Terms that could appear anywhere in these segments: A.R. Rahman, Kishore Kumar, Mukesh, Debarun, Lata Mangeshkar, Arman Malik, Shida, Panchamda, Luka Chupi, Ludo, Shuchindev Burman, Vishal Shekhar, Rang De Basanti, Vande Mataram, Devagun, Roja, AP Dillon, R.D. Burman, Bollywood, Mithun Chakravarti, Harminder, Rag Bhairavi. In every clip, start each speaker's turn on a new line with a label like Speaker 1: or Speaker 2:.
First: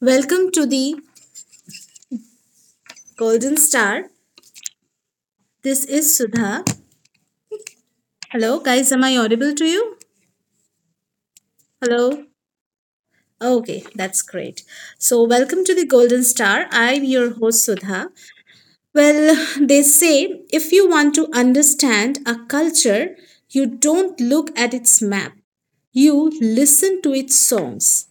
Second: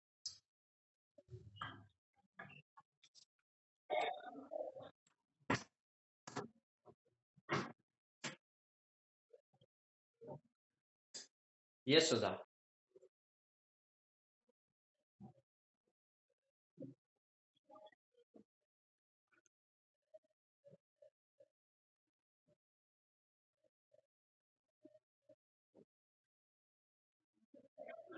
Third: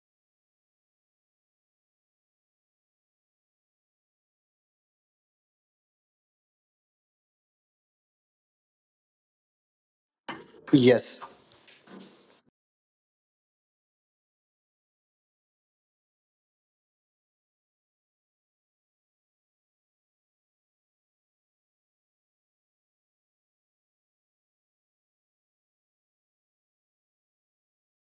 Speaker 1: Welcome to the Golden Star. This is Sudha. Hello, guys. Am I audible to you?
Speaker 2: Yes.
Speaker 3: Yes,
Speaker 1: Hello.
Speaker 3: Sudha.
Speaker 1: Okay, that's great. So, welcome to the Golden Star. I'm your host Sudha. Well, they say if you want to understand a culture, you don't look at its map, you listen to its songs.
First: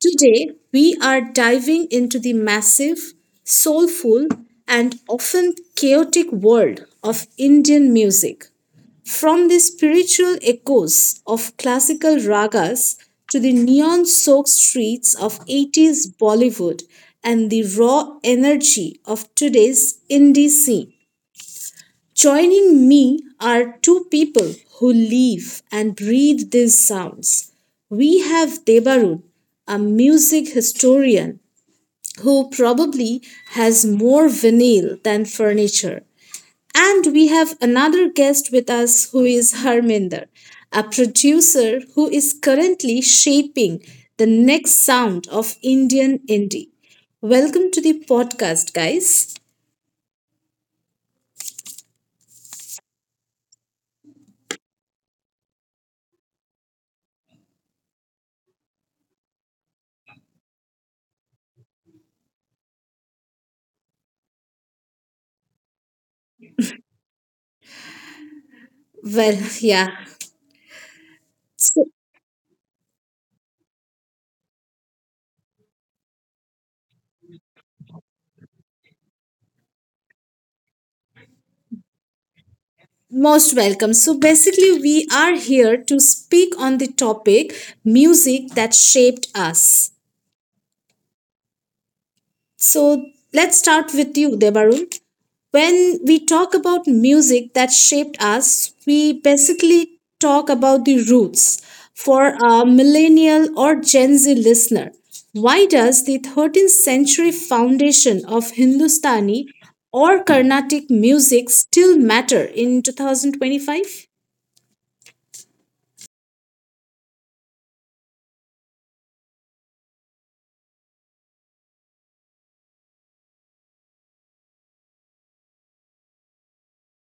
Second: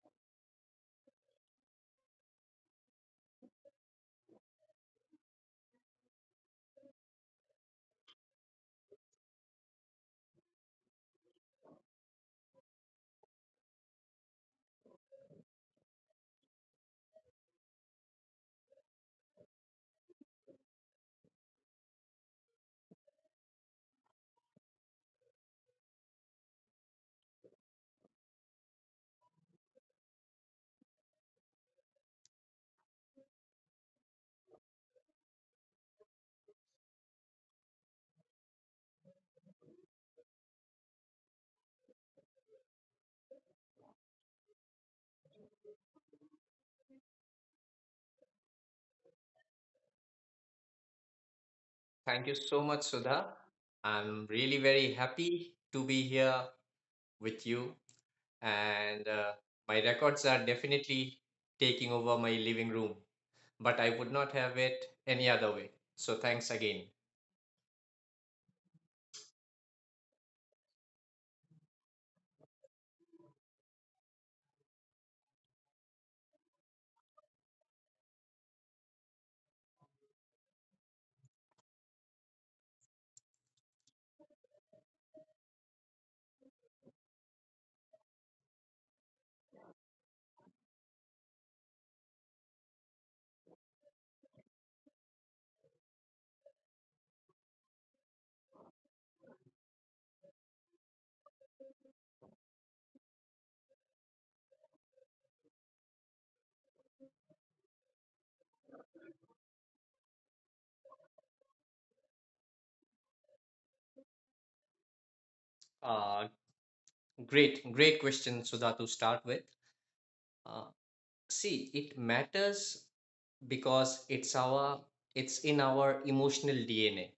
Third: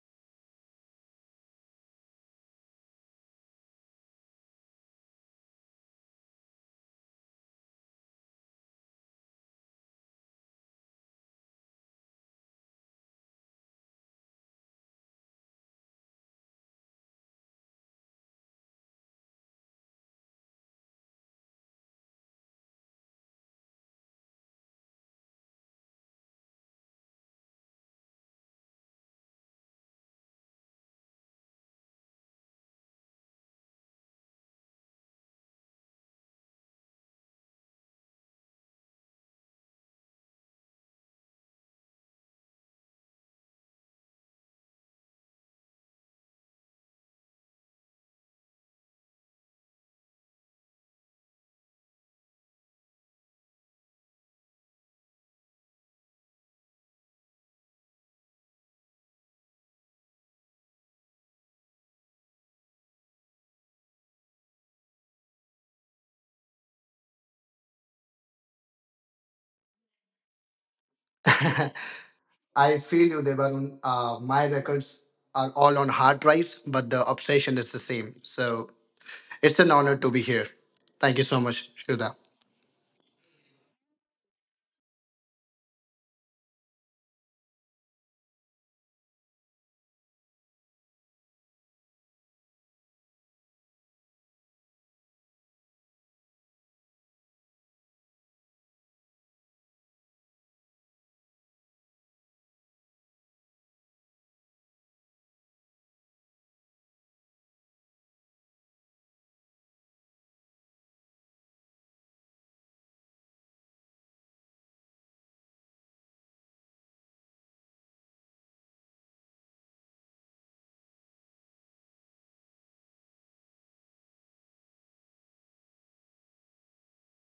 Speaker 1: Today, we are diving into the massive, soulful, and often chaotic world of Indian music. From the spiritual echoes of classical ragas to the neon soaked streets of 80s Bollywood and the raw energy of today's indie scene. Joining me are two people who live and breathe these sounds. We have Debarun, a music historian who probably has more vinyl than furniture. And we have another guest with us who is Harminder, a producer who is currently shaping the next sound of Indian indie. Welcome to the podcast, guys.
Speaker 3: Thank you so much, Sudha. I'm really very happy to be here with you, and my records are definitely taking over my living room, but I would not have it any other way. So thanks again.
Speaker 1: Well, yeah. So,
Speaker 2: I feel you, Devagun. My records are all on hard drives, but the obsession is the same. So it's an honor to be here. Thank you so much, Shruda.
Speaker 1: most welcome. So, basically, we are here to speak on the topic music that shaped us. So let's start with you, Debarun. When we talk about music that shaped us, we basically talk about the roots. For a millennial or Gen Z listener, why does the 13th century foundation of Hindustani or Carnatic music still matter in 2025?
Speaker 3: Uh, great question, Sudha, to start with. Uh, See, it matters because it's in our emotional DNA.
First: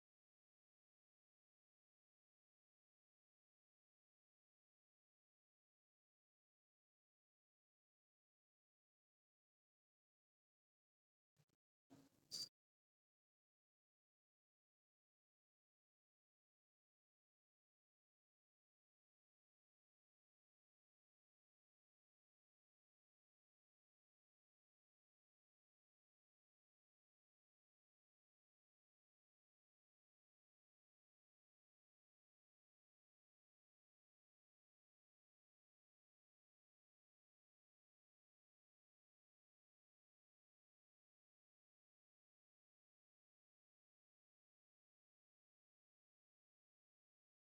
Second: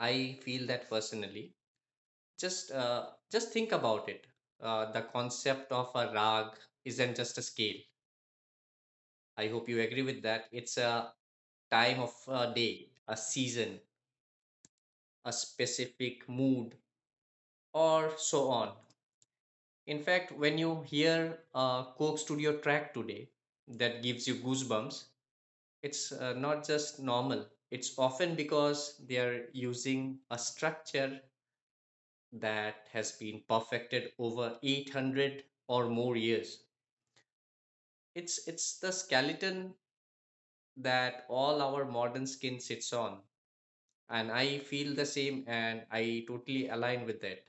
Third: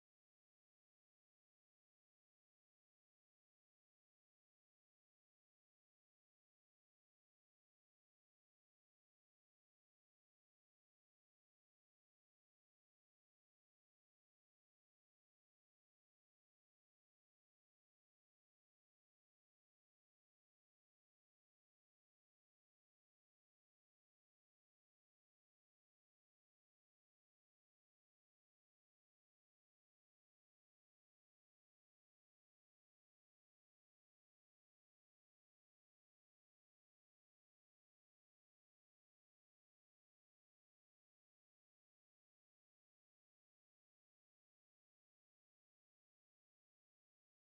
Speaker 3: I feel that personally. Just uh, just think about it. The concept of a rag isn't just a scale. I hope you agree with that. It's a time of a day, a season, a specific mood, or so on. In fact, when you hear a Coke Studio track today that gives you goosebumps, it's not just normal. It's often because they are using a structure that has been perfected over 800 or more years. It's the skeleton that all our modern skin sits on, and I feel the same, and I totally align with that.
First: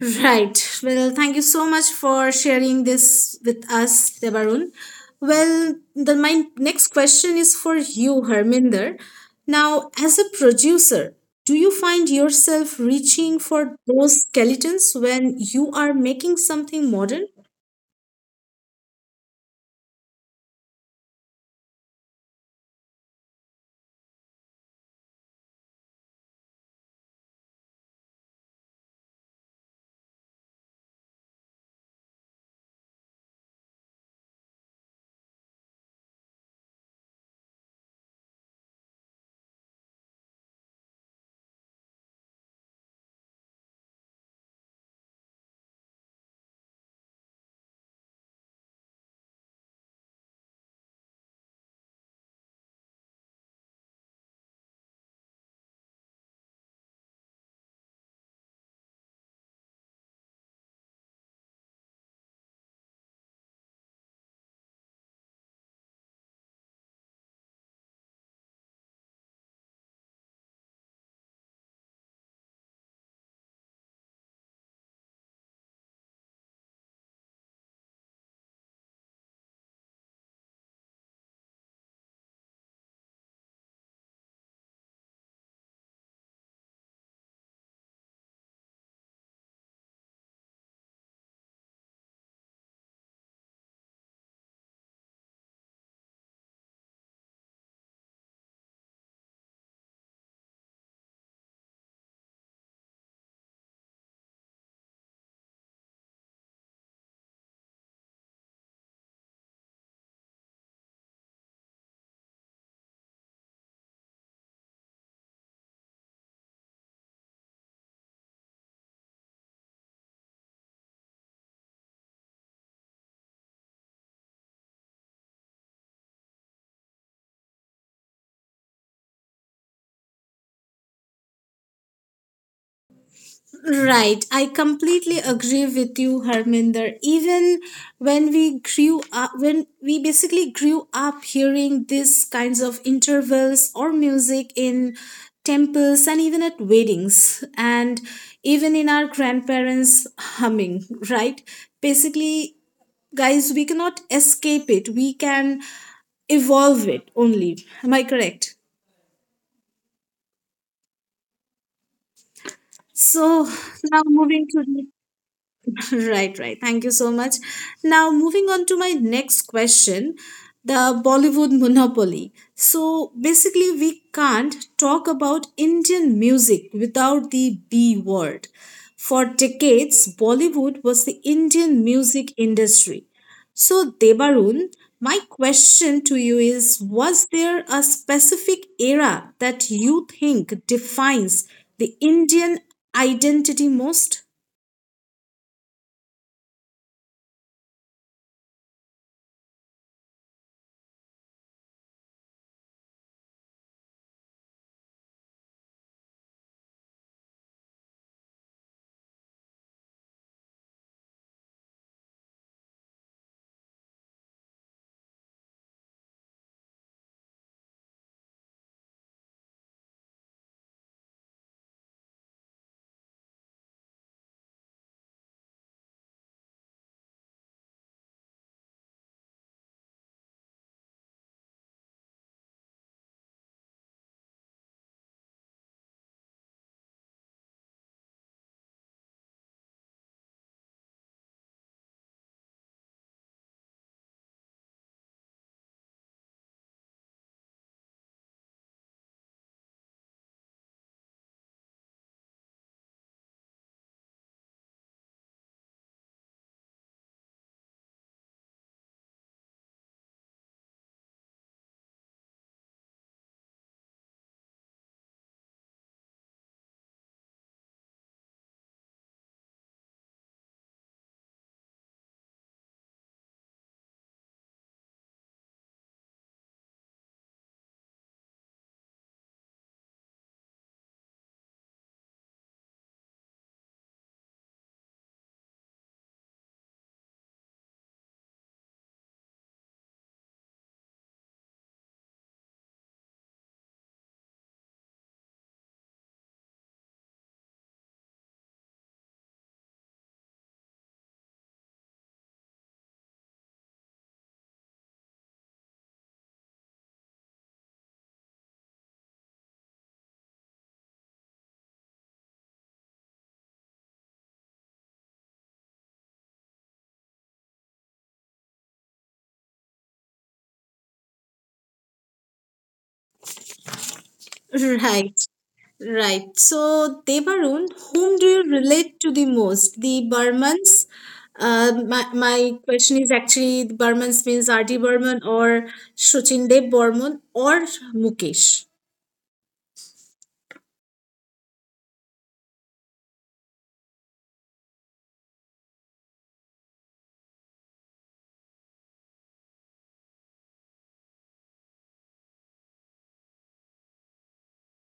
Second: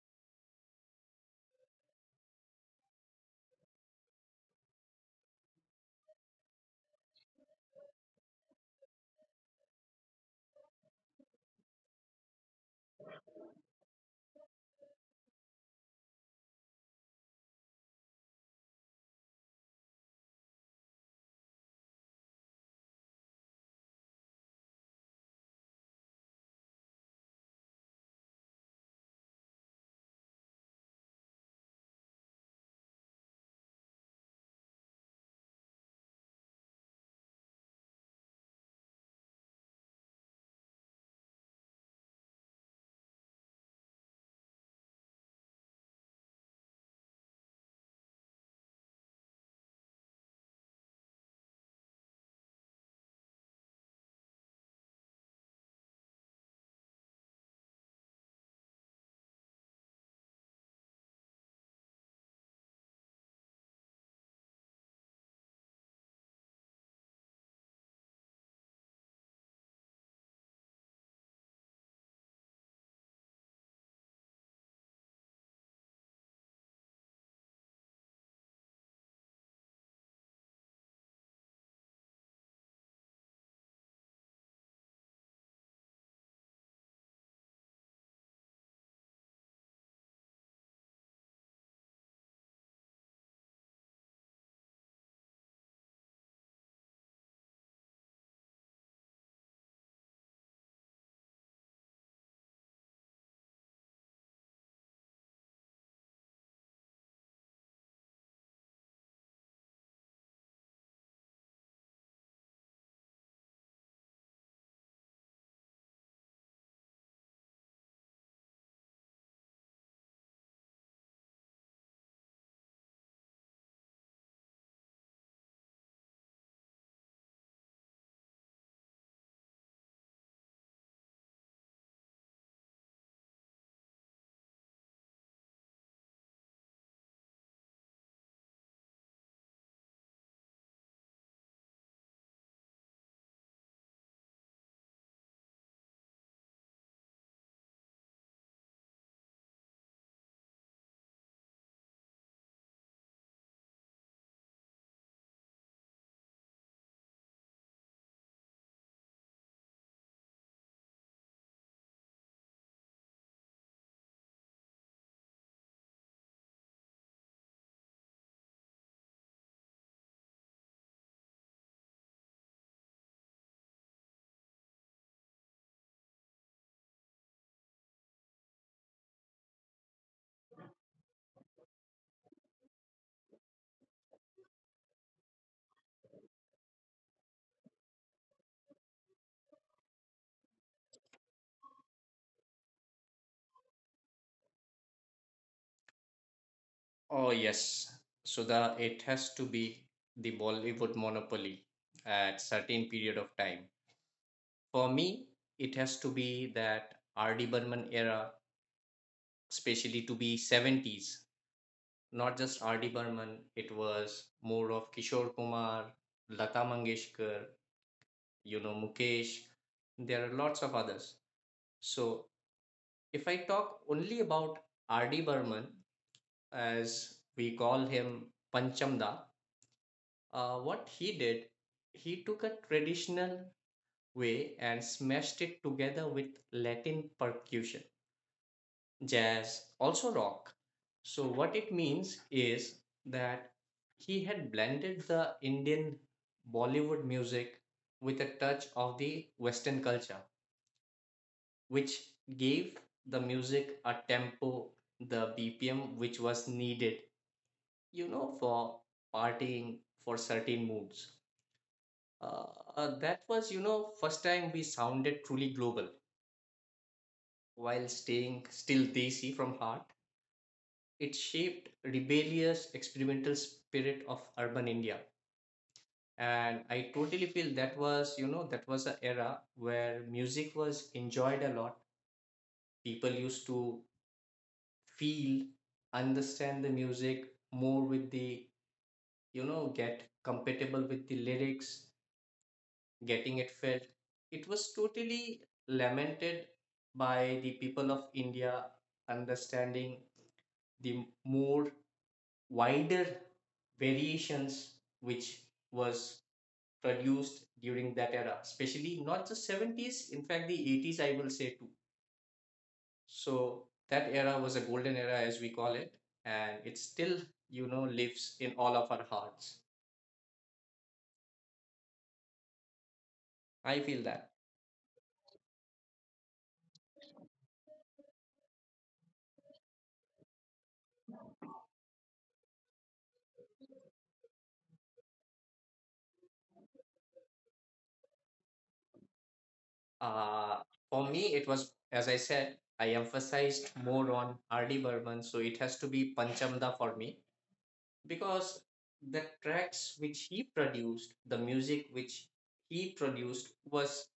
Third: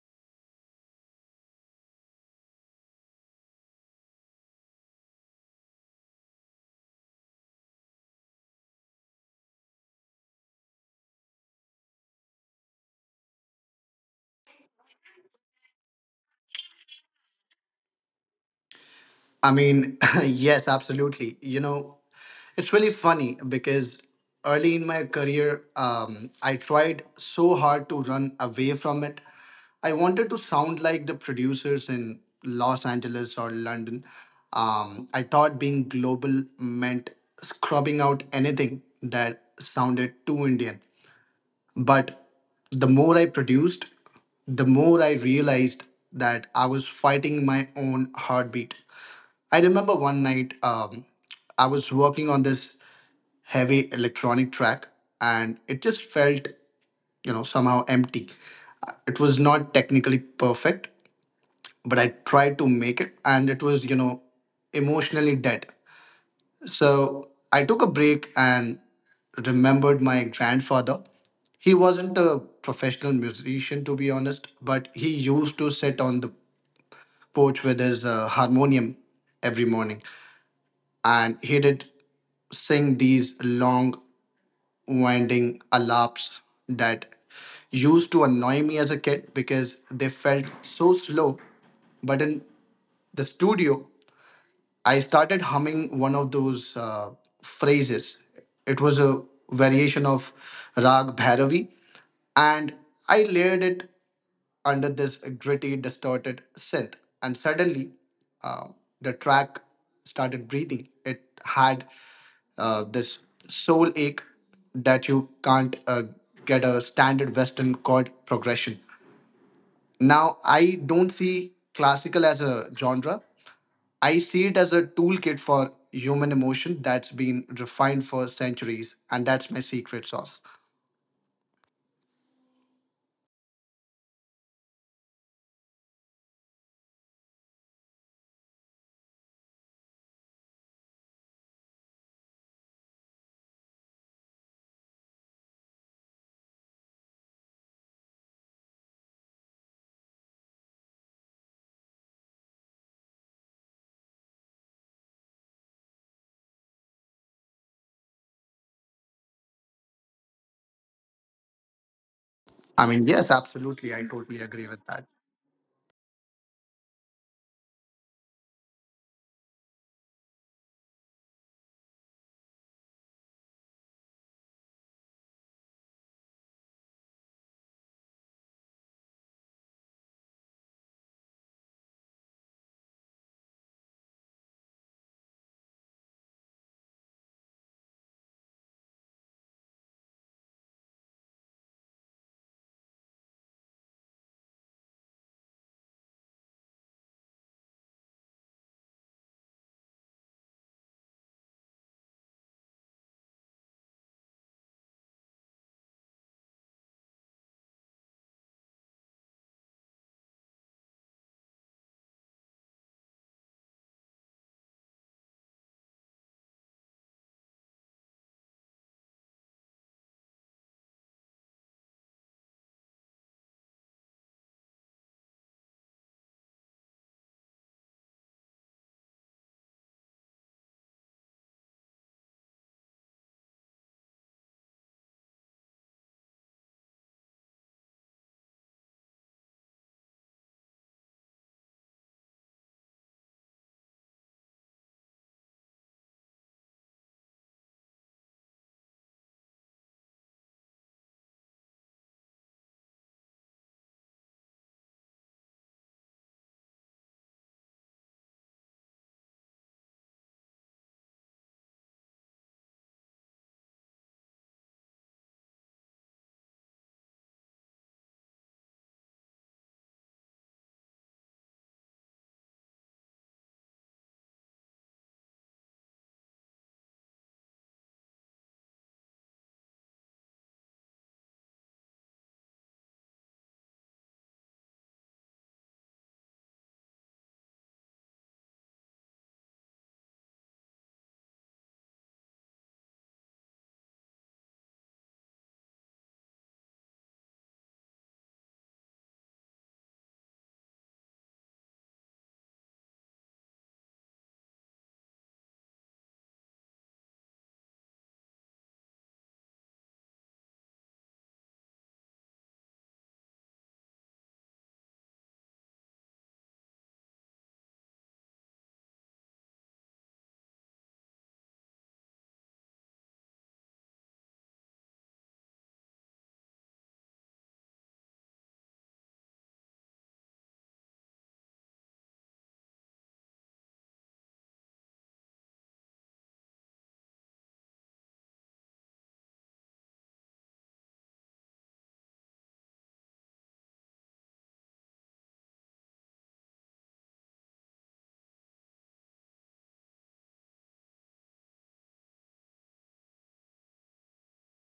Speaker 1: Right. Well, thank you so much for sharing this with us, Debarun. My next question is for you, Harminder. Now, as a producer, do you find yourself reaching for those skeletons when you are making something modern?
Speaker 2: I mean, yes, absolutely. You know, it's really funny because early in my career, I tried so hard to run away from it. I wanted to sound like the producers in Los Angeles or London. I thought being global meant scrubbing out anything that sounded too Indian. But the more I produced, the more I realized that I was fighting my own heartbeat. I remember one night I was working on this heavy electronic track, and it just felt, you know, somehow empty. It was not technically perfect, but I tried to make it, and it was, you know, emotionally dead. So I took a break and remembered my grandfather. He wasn't a professional musician, to be honest, but he used to sit on the porch with his harmonium every morning. And he did sing these long, winding alaps that used to annoy me as a kid because they felt so slow. But in the studio, I started humming one of those phrases. It was a variation of Rag Bhairavi, and I layered it under this gritty, distorted synth. And suddenly, uh, the track started breathing. It had this soul ache that you can't get a standard Western chord progression. Now, I don't see classical as a genre. I see it as a toolkit for human emotion that's been refined for centuries, and that's my secret sauce.
Speaker 1: Right. I completely agree with you, Harminder. Even when we grew up, when we basically grew up hearing these kinds of intervals or music in temples and even at weddings, and even in our grandparents humming, right? Basically, guys, we cannot escape it. We can evolve it only. Am I correct?
Speaker 2: I mean, yes,
Speaker 1: So
Speaker 2: absolutely. I
Speaker 1: now
Speaker 2: totally agree
Speaker 1: moving
Speaker 2: with
Speaker 1: to
Speaker 2: that.
Speaker 1: the Right. Thank you so much. Now, moving on to my next question the Bollywood monopoly. So, basically, we can't talk about Indian music without the B word. For decades, Bollywood was the Indian music industry. So, Debarun, my question to you is was there a specific era that you think defines the Indian identity most?
Speaker 3: Oh yes, so the it has to be the Bollywood monopoly at certain period of time. For me, it has to be that R.D. Burman era, especially to be 70s. Not just R.D. Burman, it was more of Kishore Kumar, Lata Mangeshkar, Mukesh. There are lots of others. So, if I talk only about R.D. Burman, as we call him Panchamda, what he did, he took a traditional way and smashed it together with Latin percussion, jazz, also rock. So, what it means is that he had blended the Indian Bollywood music with a touch of the Western culture, which gave the music a tempo, the BPM which was needed, for partying, for certain moods. Uh, that was, first time we sounded truly global while staying still Desi from heart. It shaped rebellious experimental spirit of urban India. And I totally feel that was an era where music was enjoyed a lot. People used to feel, understand the music more with the, get compatible with the lyrics, getting it felt. It was totally lamented by the people of India, understanding the more wider variations which was produced during that era, especially not just 70s, in fact the 80s, I will say, too. So that era was a golden era, as we call it, and it still, lives in all of our hearts. I feel
Speaker 1: Right.
Speaker 3: that.
Speaker 1: Right. So, Devarun, whom do you relate to the most? The Burmans? My question is actually the Burmans means R.D. Burman or Shuchindev Burman or Mukesh.
Speaker 3: Uh, for me, it was, as I said, I emphasized more on R.D. Burman, so it has to be Panchamda for me, because the tracks which he produced, the music which he produced was,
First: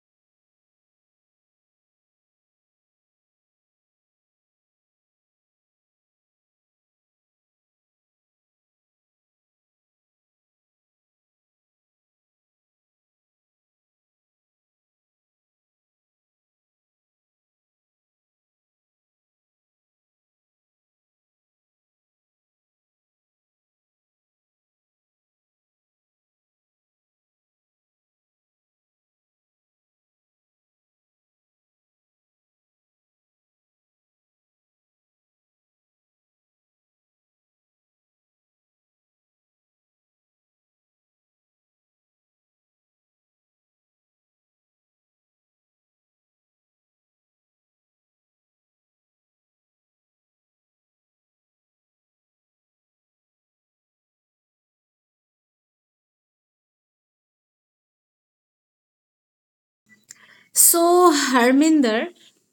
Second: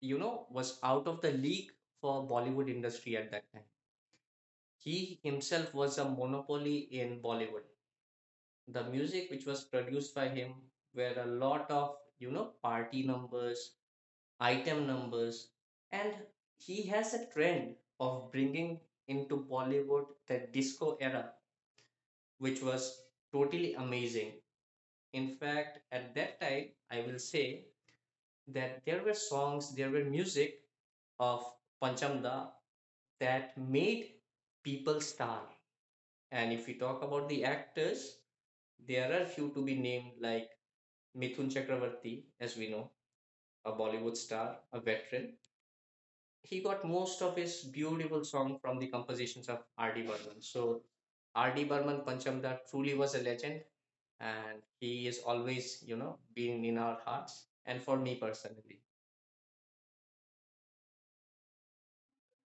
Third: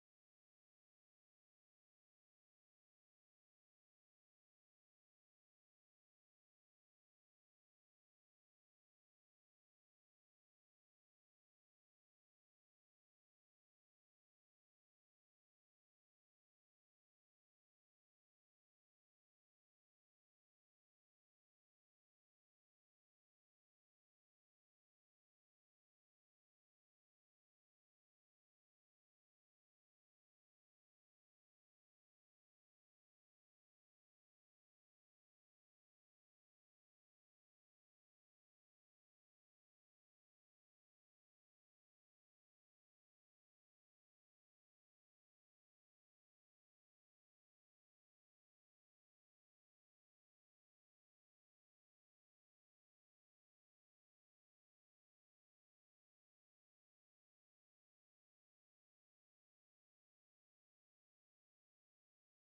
Speaker 3: you know, was out of the league for Bollywood industry at that time. He himself was a monopoly in Bollywood. The music which was produced by him were a lot of party numbers, item numbers. And he has a trend of bringing into Bollywood the disco era, which was totally amazing. In fact, at that time, I will say that there were songs, there were music of Panchamda that made people star. And if we talk about the actors, there are few to be named, like Mithun Chakravarti, as we know, a Bollywood star, a veteran. He got most of his beautiful song from the compositions of R.D. Burman. So R.D. Burman Panchamda truly was a legend, and he is always, being in our hearts, and for me personally.
Speaker 1: So, Harminder,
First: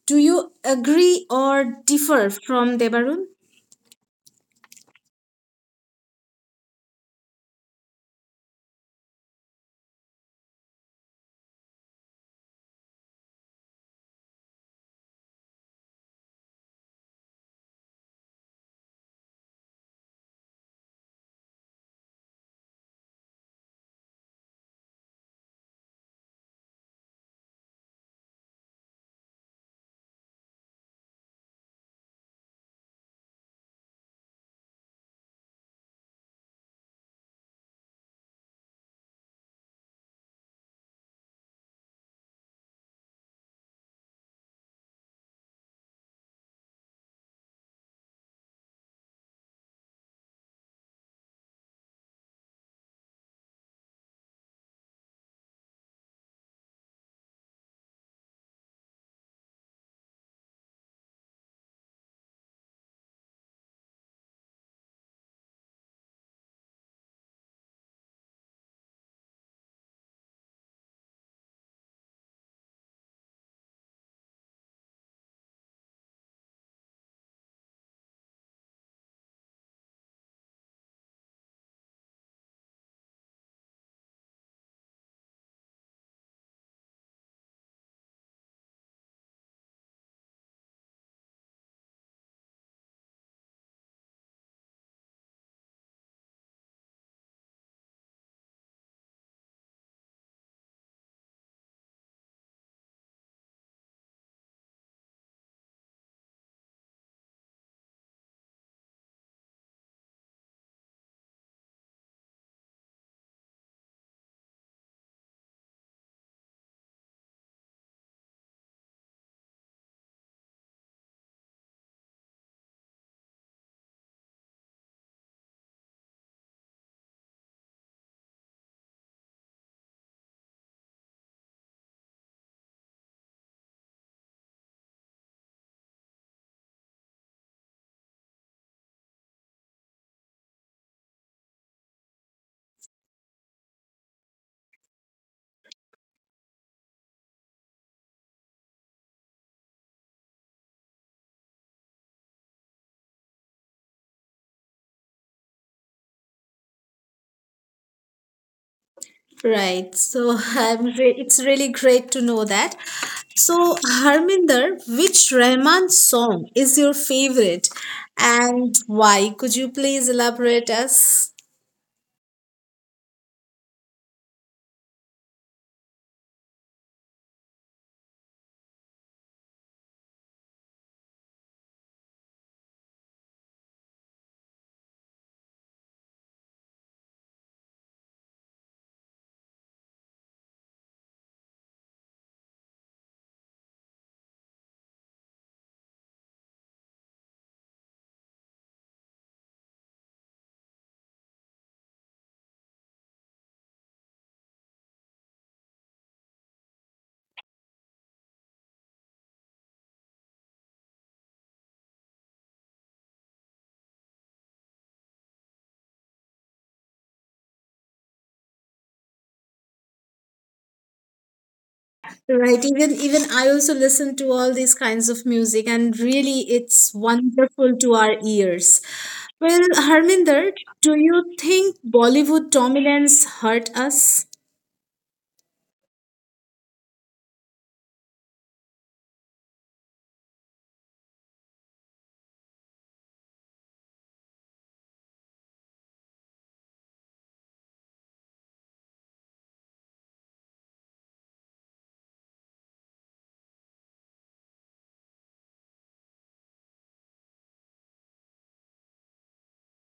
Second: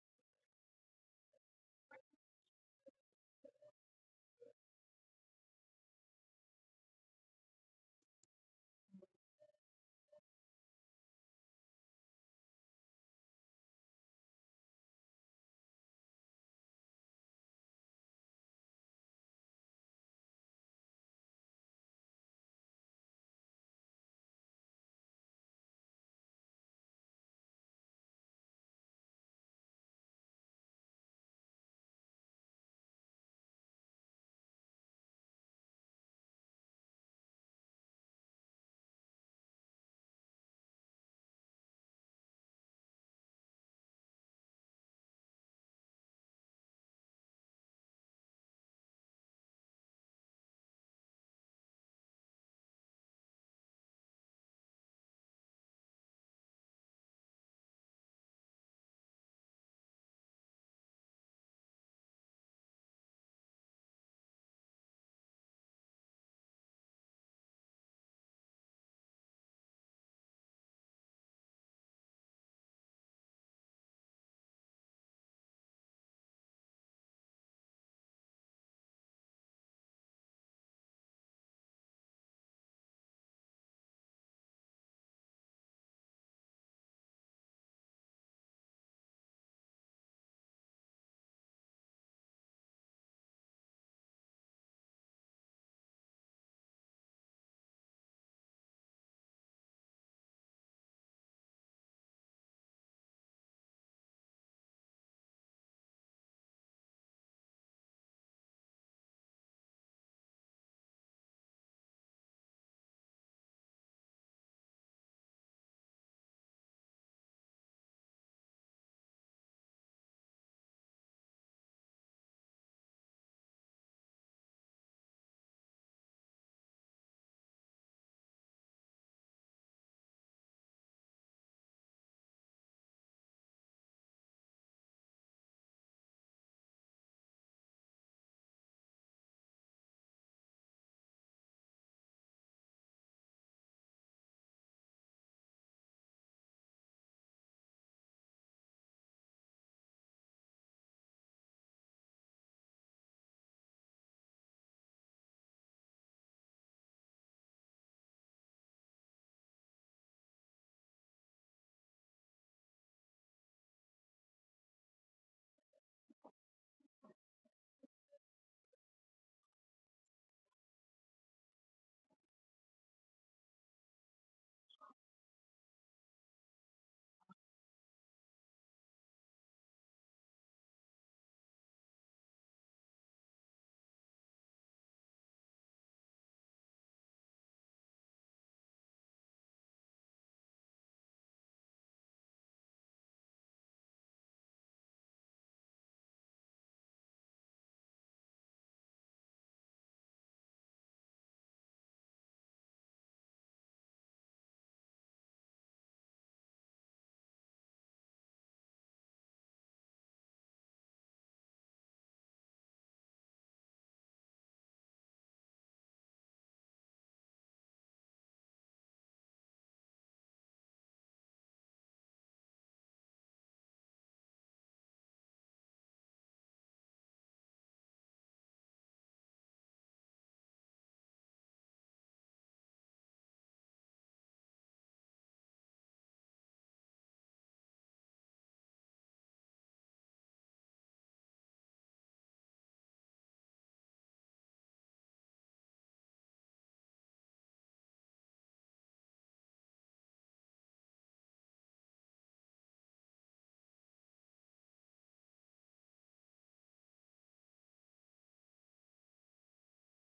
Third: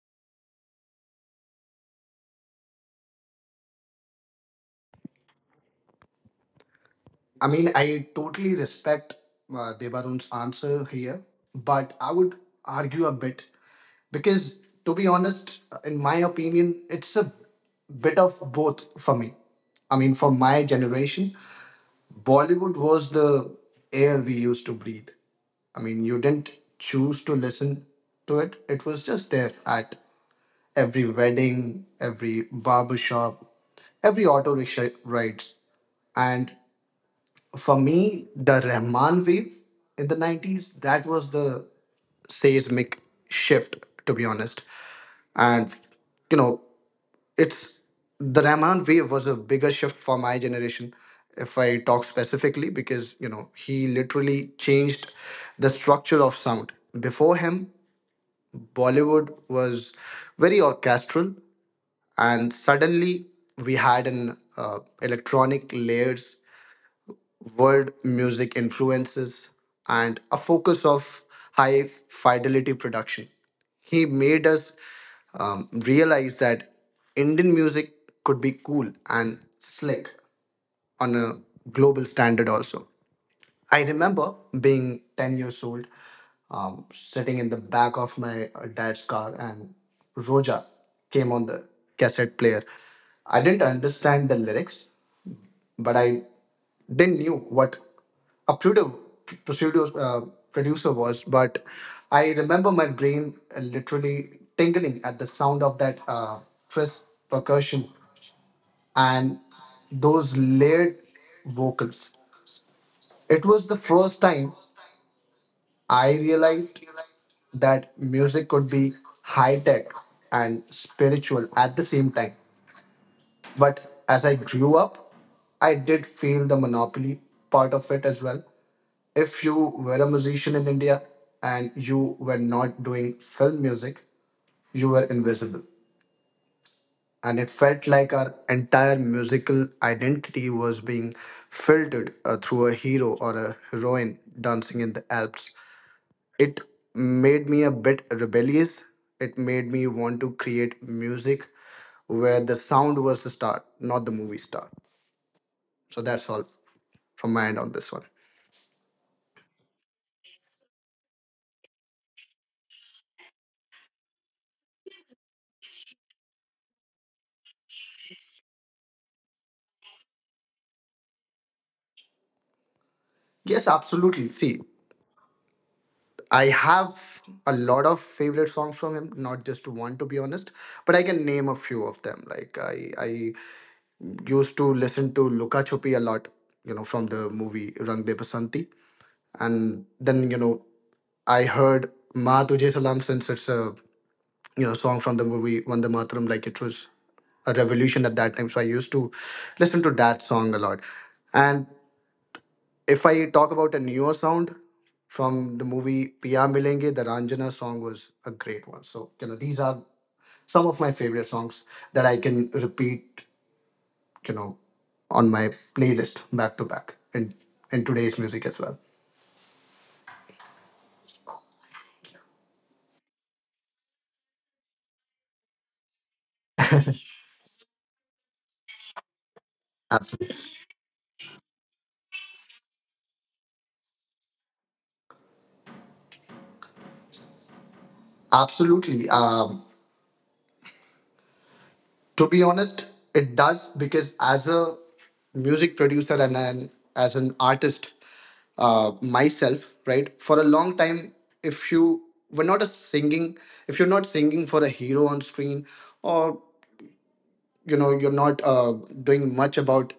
Speaker 1: do you agree or differ from Devarun?
Speaker 2: I mean, I totally respect Debarun's answer here, but I would argue a bit because, to be honest, in my opinion, it's a bit of both for me. I mean, for my generation, Bollywood was the air we used to breathe. I mean, you didn't choose to listen to it. It was just there at every wedding, every barber shop, every auto rickshaw rides. And for me, the Rahman wave in the 90s, that was the seismic shift, to be honest. And, you know, it's the Rahman wave was a bigger shift for my generation, if I talk specifically, because you know he literally changed the structure of sound. Before him, Bollywood was very orchestral, and suddenly we had an electronic layers, world music influences, and a focus of high fidelity production. He made us realize that Indian music could be cool and slick on a global standard also. I remember being 10 years old, sitting in the back of my dad's car, and Roja came on the cassette player. I didn't understand the lyrics, but I didn't knew what a pseudo producer was. But I remember my brain literally tingling at the sound of that twist percussion and those layered vocals. It was the first time I realized that music could be high tech and spiritual at the same time. But as I grew up, I did feel the monopoly part of it as well. If you were a musician in India and you were not doing film music, you were invisible. And it felt like our entire musical identity was being filtered through a hero or a heroine dancing in the Alps. It made me a bit rebellious. It made me want to create music where the sound was the star, not the movie star. So that's all from my end on this one.
Speaker 1: Right. It's really great to know that. So Harminder, which Rahman song is your favorite and why? Could you please elaborate us?
Speaker 2: Yes, absolutely. See, I have a lot of favorite songs from him, not just one, to be honest, but I can name a few of them. Like I used to listen to Luka Chupi a lot, you know, from the movie Rang De Basanti. And then, you know, I heard Ma Tujhe Salam, since it's a you know song from the movie Vande Mataram, like it was a revolution at that time. So I used to listen to that song a lot. And if I talk about a newer sound from the movie Piya Milenge, the Ranjana song was a great one. So, you know, these are some of my favorite songs that I can repeat, you know, on my playlist back to back in today's music as well.
Speaker 1: Right. Even I also listen to all these kinds of music and really it's wonderful to our ears. Well,
Speaker 2: Absolutely.
Speaker 1: Harminder, do you think Bollywood dominance hurt us?
Speaker 2: Absolutely. To be honest, it does because as a music producer and as an artist myself, right, for a long time, if you were not a singing, if you're not singing for a hero on screen, or you know you're not doing much about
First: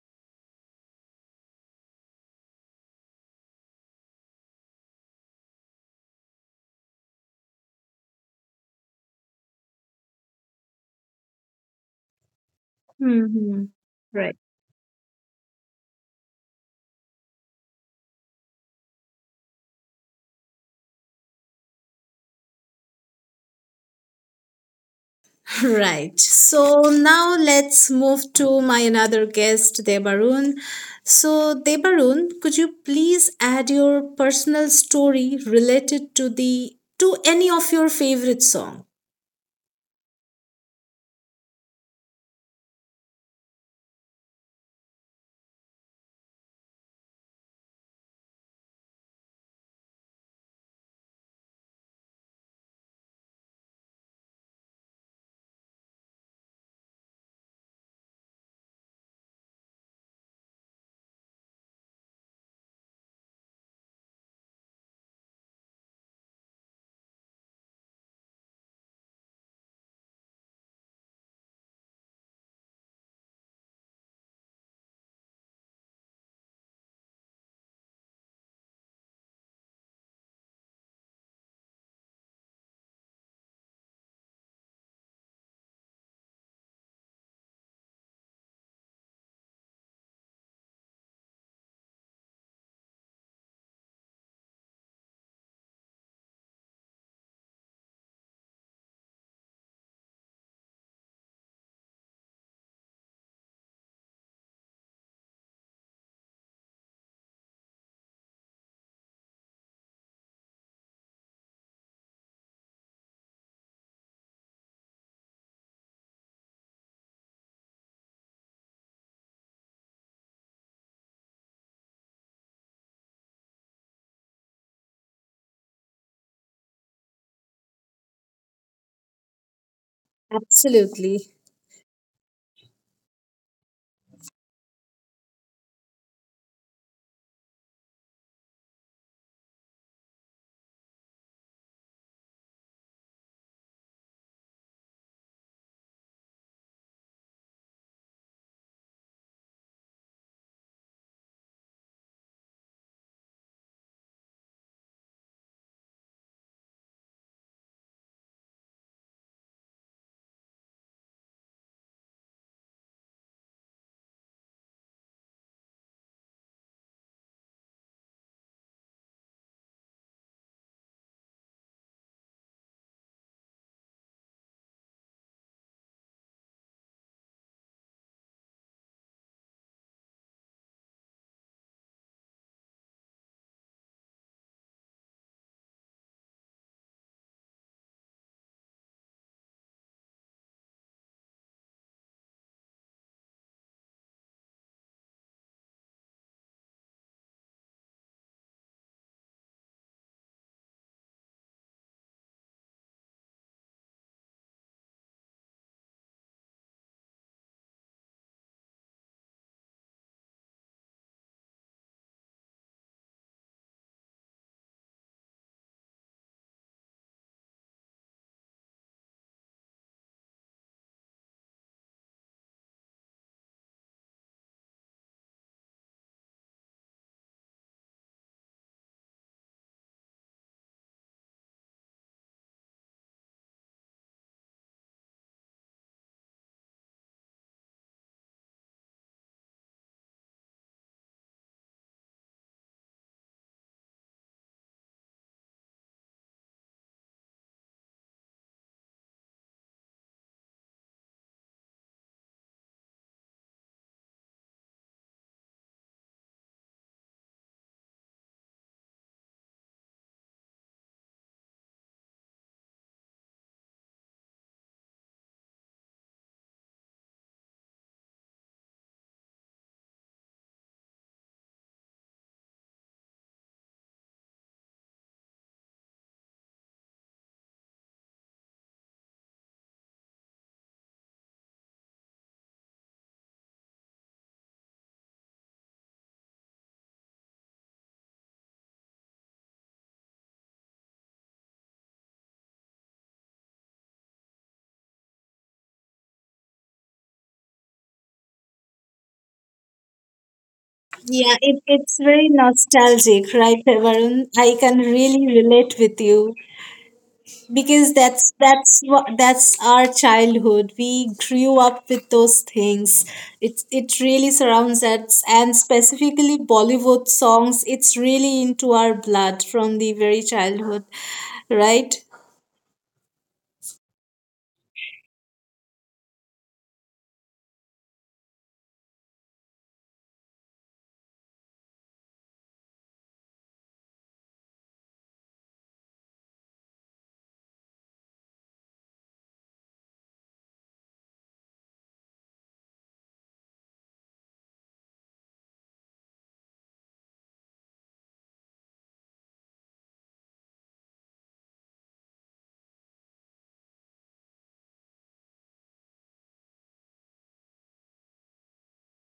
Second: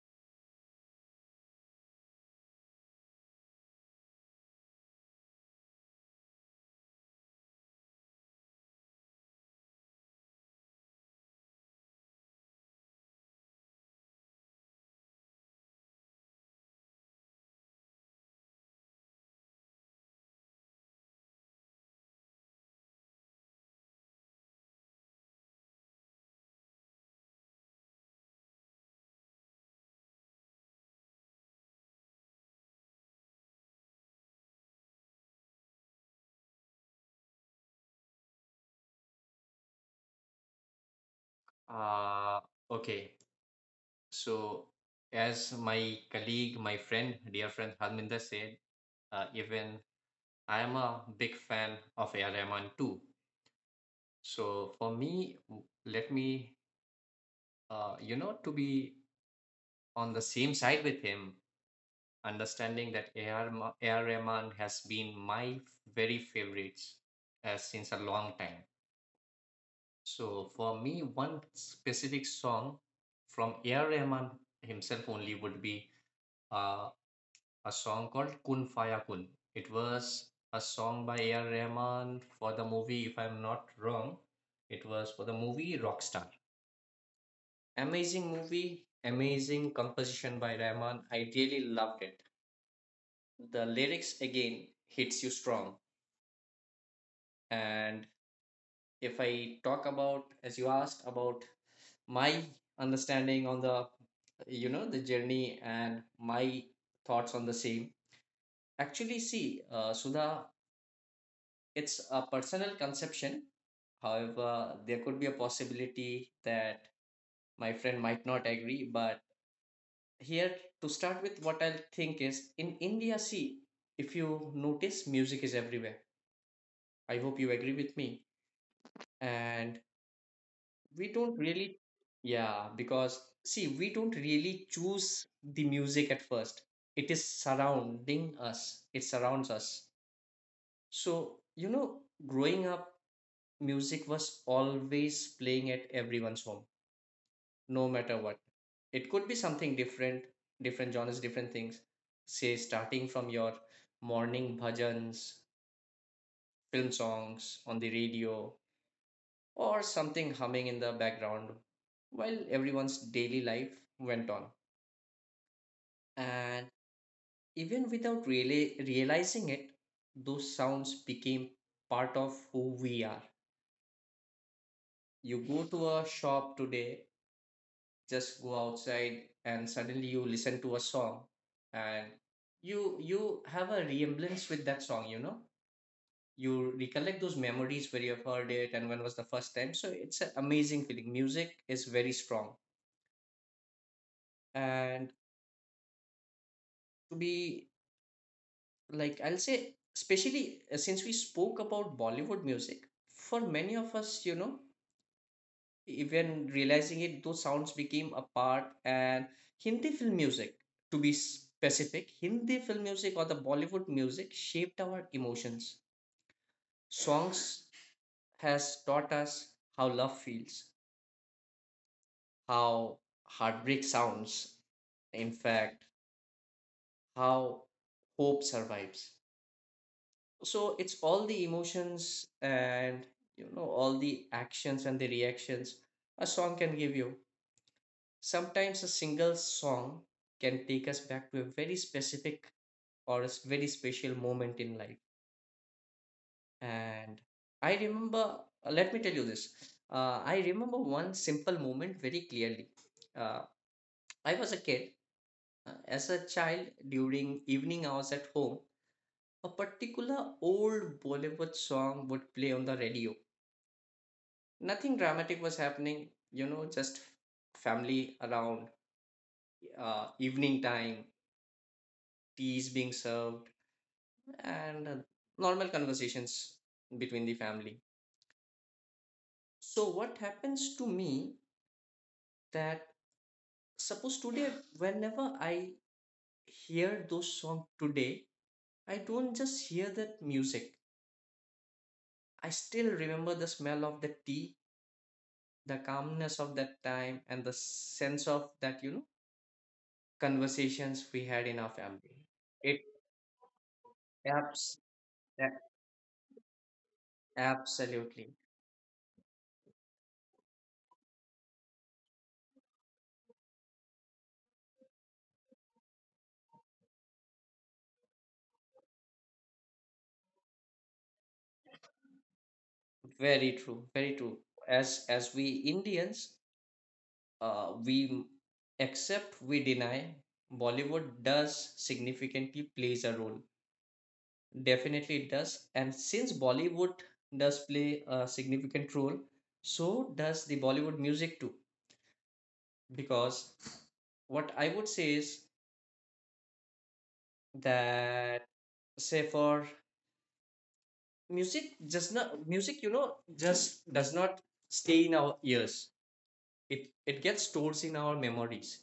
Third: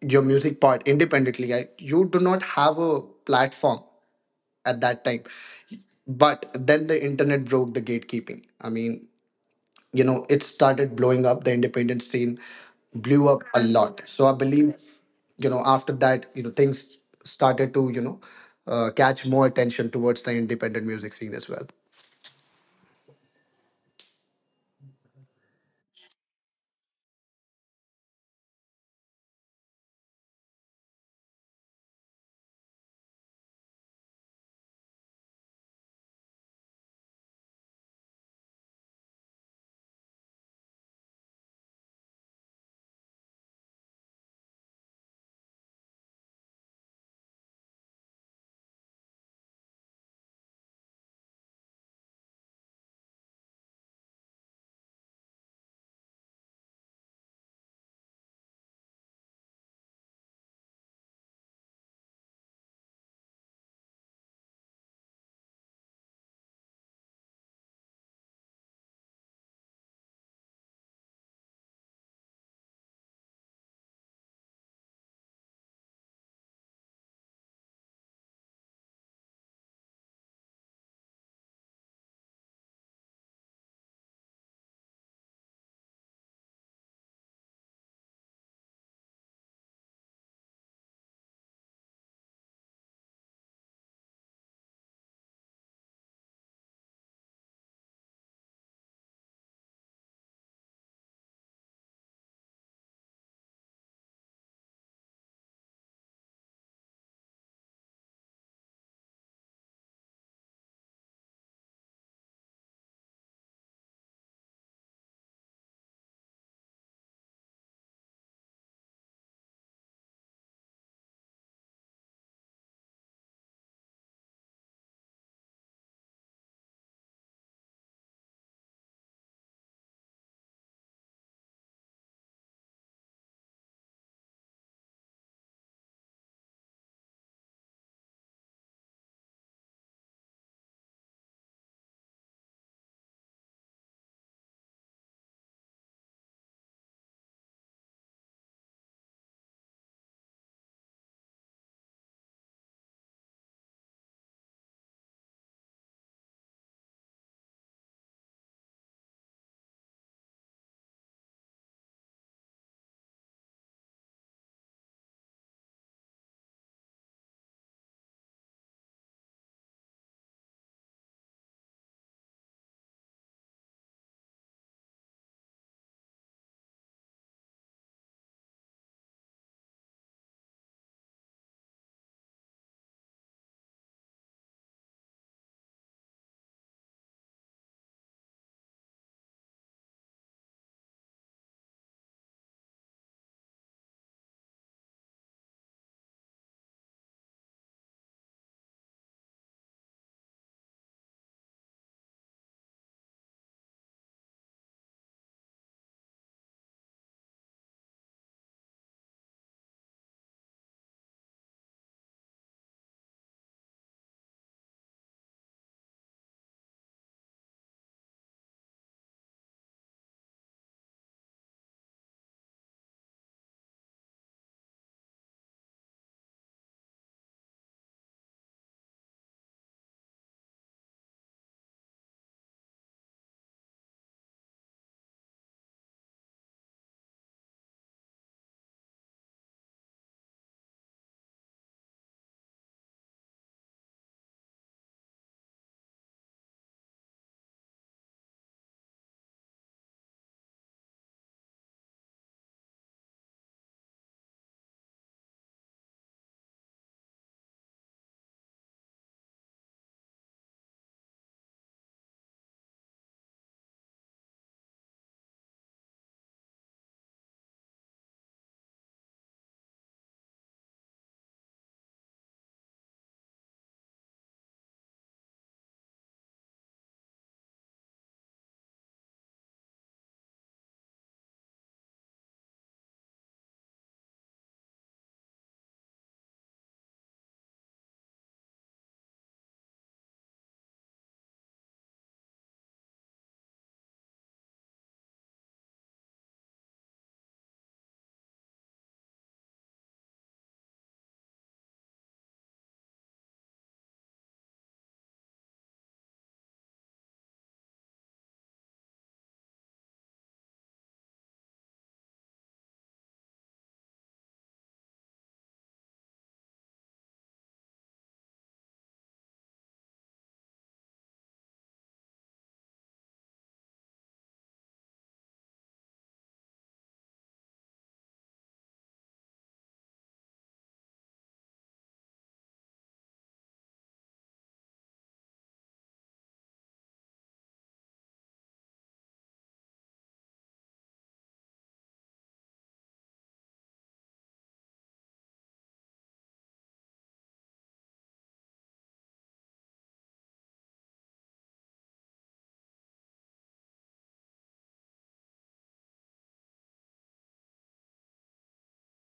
Speaker 2: your music part independently, you do not have a platform at that time. But then the internet broke the gatekeeping. I mean, you know it started blowing up the independent scene, blew up a
Speaker 1: Hmm.
Speaker 2: lot. So I
Speaker 1: Right.
Speaker 2: believe you know after that you know things started to you know catch more attention towards the independent music scene as well.
Speaker 1: Right. So now let's move to my another guest, Debarun. So, Debarun, could you please add your personal story related to the to any of your favorite song?
Speaker 3: Uh, okay, so as my colleague, my friend, dear friend Harminder said, even I am a big fan of A.R. Rahman too. So for me, let me, to be on the same side with him, understanding that AR Rahman has been my very favorites since a long time. So for me, one specific song from AR Rahman himself only would be uh, a song called Kun Faya Kun. It was a song by AR Rahman for the movie, if I'm not wrong, it was for the movie Rockstar. Amazing movie, amazing composition by Rahman. I really loved it. The lyrics again hits you strong. And if I talk about, as you asked, about my understanding on the journey and my thoughts on the same. Actually, see, Sudha, it's a personal conception. However, there could be a possibility that my friend might not agree, but here, to start with, what I think is, in India, see, if you notice, music is everywhere. I hope you agree with me. And we
Speaker 1: Absolutely.
Speaker 3: don't really, yeah, because see, we don't really choose the music at first. It is surrounding us, it surrounds us. So, you know, growing up, music was always playing at everyone's home, no matter what. It could be something different, different genres, different things. Say, starting from your morning bhajans, film songs on the radio, or something humming in the background while everyone's daily life went on. And even without really realizing it, those sounds became part of who we are. You go to a shop today, just go outside, and suddenly you listen to a song, and you have a remembrance with that song. You know, you recollect those memories where you've heard it and when was the first time. So it's an amazing feeling. Music is very strong. And to be, like, I'll say, especially, since we spoke about Bollywood music for many of us, even realizing it, those sounds became a part. And Hindi film music, to be specific, Hindi film music or the Bollywood music shaped our emotions. Songs has taught us how love feels, how heartbreak sounds, in fact, how hope survives. So it's all the emotions, and all the actions and the reactions a song can give you. Sometimes a single song can take us back to a very specific or very special moment in life. And I remember, let me tell you this. I remember one simple moment very clearly. uh, I was a kid. As a child, during evening hours at home, a particular old Bollywood song would play on the radio. Nothing dramatic was happening, just family around, evening time, teas being served, and normal conversations between the family. So, what happens to me that suppose today, whenever I hear those songs today, I don't just hear that music. I still remember the smell of the tea, the calmness of that time, and the sense of that, you know, conversations we
Speaker 1: Yeah,
Speaker 3: had in
Speaker 1: it,
Speaker 3: our
Speaker 1: it's
Speaker 3: family.
Speaker 1: very
Speaker 3: It
Speaker 1: nostalgic, right, Debarun? I can
Speaker 3: abs-
Speaker 1: really
Speaker 3: a-
Speaker 1: relate with you. Because that's
Speaker 3: absolutely
Speaker 1: that's what that's our childhood, we grew up with those things. It really surrounds us, and specifically Bollywood songs, it's really into our blood from the very childhood, right?
Speaker 3: very true, very true. As we Indians, we accept we deny, Bollywood does significantly plays a role. Definitely it does. And since Bollywood does play a significant role, so does the Bollywood music too. Because what I would say is that, say, for music, just not music, just does not stay in our ears. It gets stored in our memories.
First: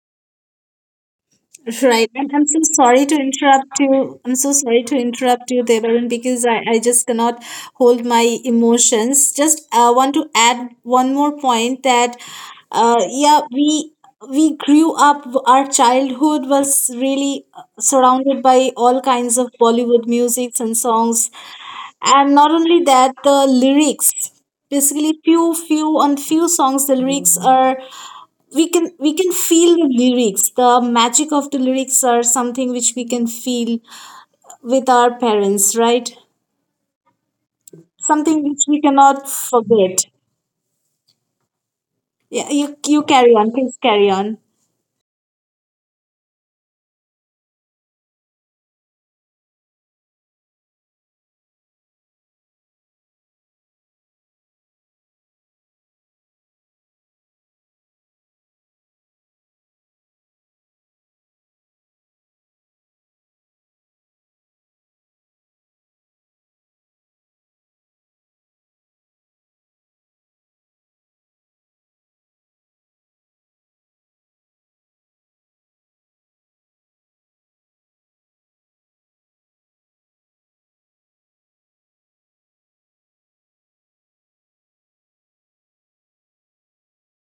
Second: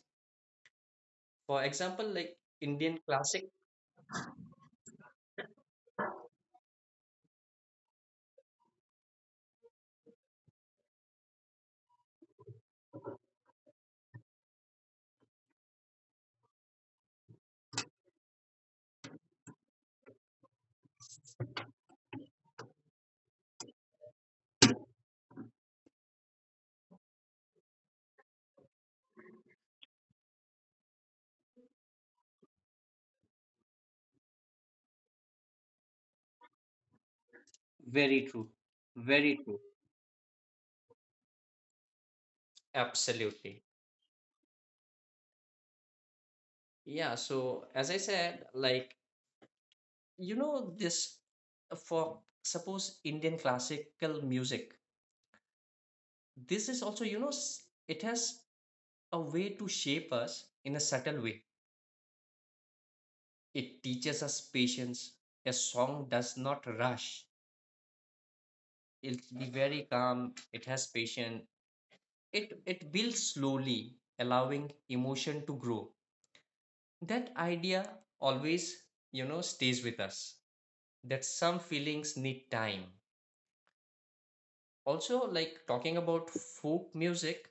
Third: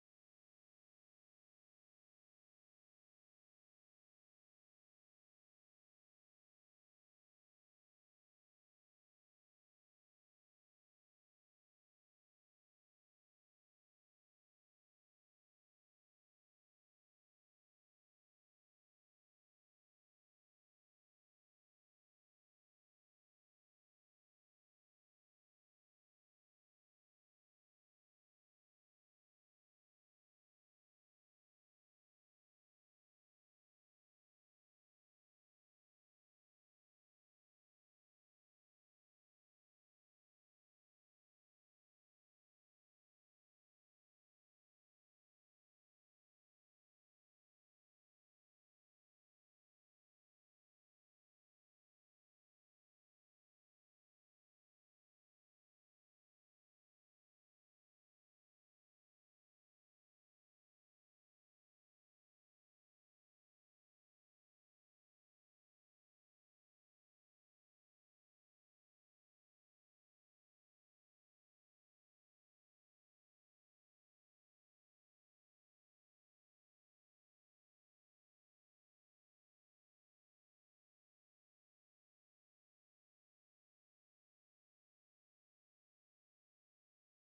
Speaker 3: For example,
Speaker 1: Right. And
Speaker 3: like
Speaker 1: I'm so
Speaker 3: Indian
Speaker 1: sorry to
Speaker 3: classic.
Speaker 1: interrupt you. I'm so sorry to interrupt you, Devaran, because I just cannot hold my emotions. Just want to add one more point that, yeah, we grew up, our childhood was really surrounded by all kinds of Bollywood musics and songs, and not only that the lyrics, basically few few on few songs the lyrics are, we can feel the lyrics, the magic of the lyrics are something which we can feel with our parents, right?
Speaker 3: Very true.
Speaker 1: Something which we
Speaker 3: Very
Speaker 1: cannot
Speaker 3: true.
Speaker 1: forget. Yeah, you carry
Speaker 3: Absolutely.
Speaker 1: on, please carry on.
Speaker 3: Yeah. So as I said, like, you know, this, for suppose Indian classical music, this is also, you know, it has a way to shape us in a subtle way. It teaches us patience. A song does not rush. It'll be very calm. It has patience. It builds slowly, allowing emotion to grow. That idea always, you know, stays with us, that some feelings need time. Also, like talking about folk music,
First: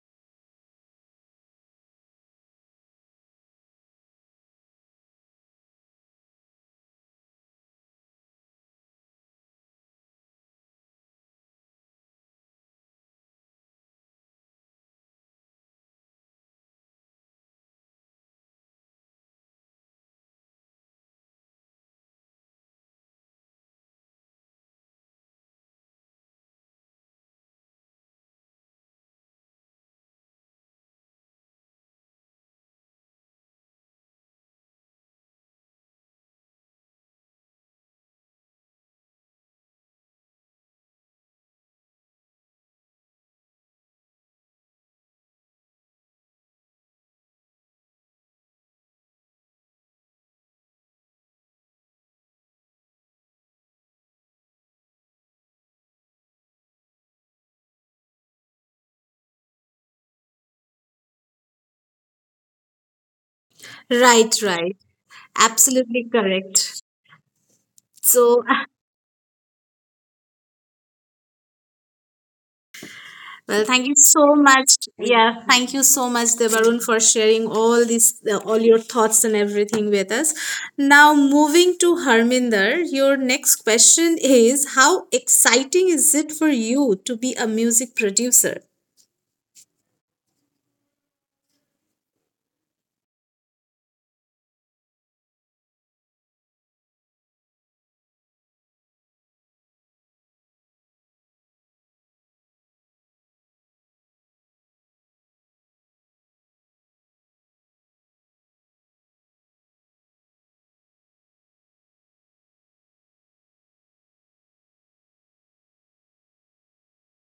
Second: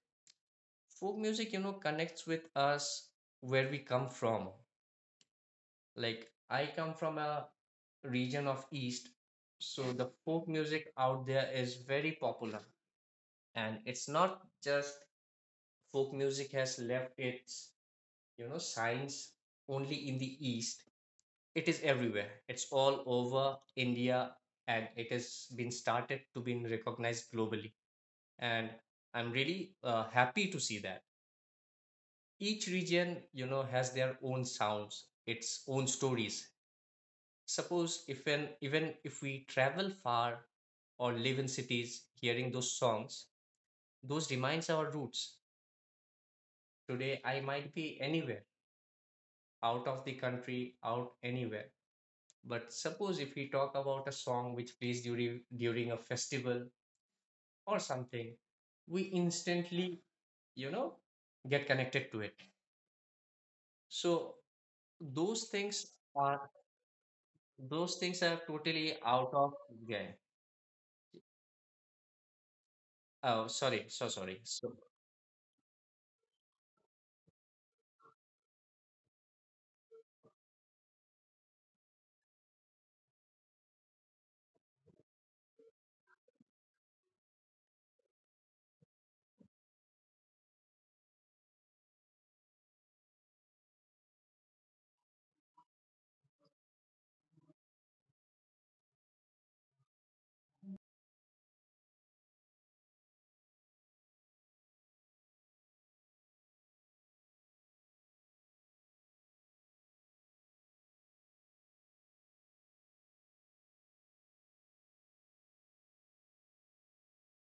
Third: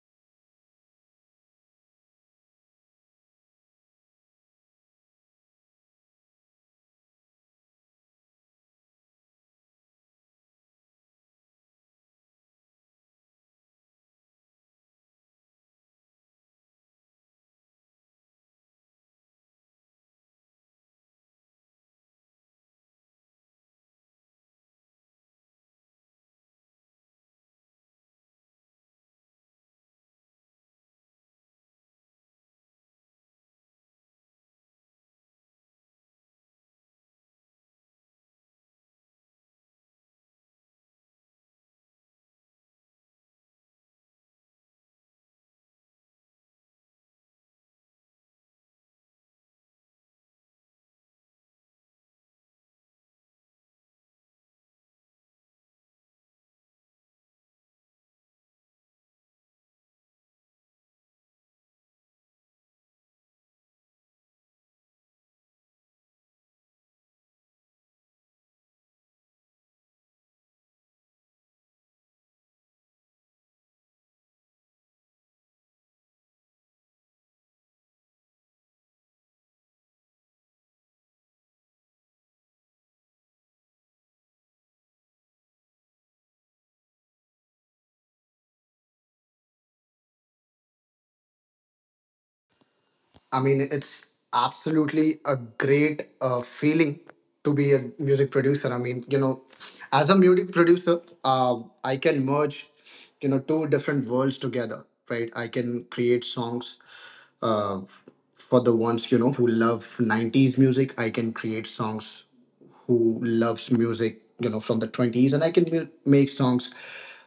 Speaker 3: you know, connects with us where we come from. Like, I come from a region of East, so the folk music out there is very popular. And it's not just folk music has left its, you know, signs only in the East, it is everywhere. It's all over India, and it has been started to be recognized globally. And I'm really happy to see that each region, you know, has their own sounds, its own stories. Suppose if an even if we travel far or live in cities, hearing those songs, those reminds our roots. Today I might be anywhere, out of the country, out anywhere. But suppose if we talk about a song which plays during a festival or something, we instantly, you know, get connected to it. So.
Speaker 1: Right.
Speaker 3: Those things
Speaker 1: Absolutely
Speaker 3: are
Speaker 1: correct.
Speaker 3: those things are
Speaker 1: So
Speaker 3: totally out of. Yeah. Oh,
Speaker 1: Well,
Speaker 3: sorry,
Speaker 1: thank
Speaker 3: so
Speaker 1: you
Speaker 3: sorry.
Speaker 1: so
Speaker 3: So.
Speaker 1: much. Yeah, thank you so much, Devarun, for sharing all these, all your thoughts and everything with us. Now, moving to Harminder, your next question is how exciting is it for you to be a music producer?
Speaker 2: I mean, it's absolutely a great feeling to be a music producer. I mean, you know, as a music producer, I can merge, you know, two different worlds together, right? I can create songs uh, f- for the ones, you know, who love 90s music. I can create songs who loves music, you know, from the 20s, and I can make songs,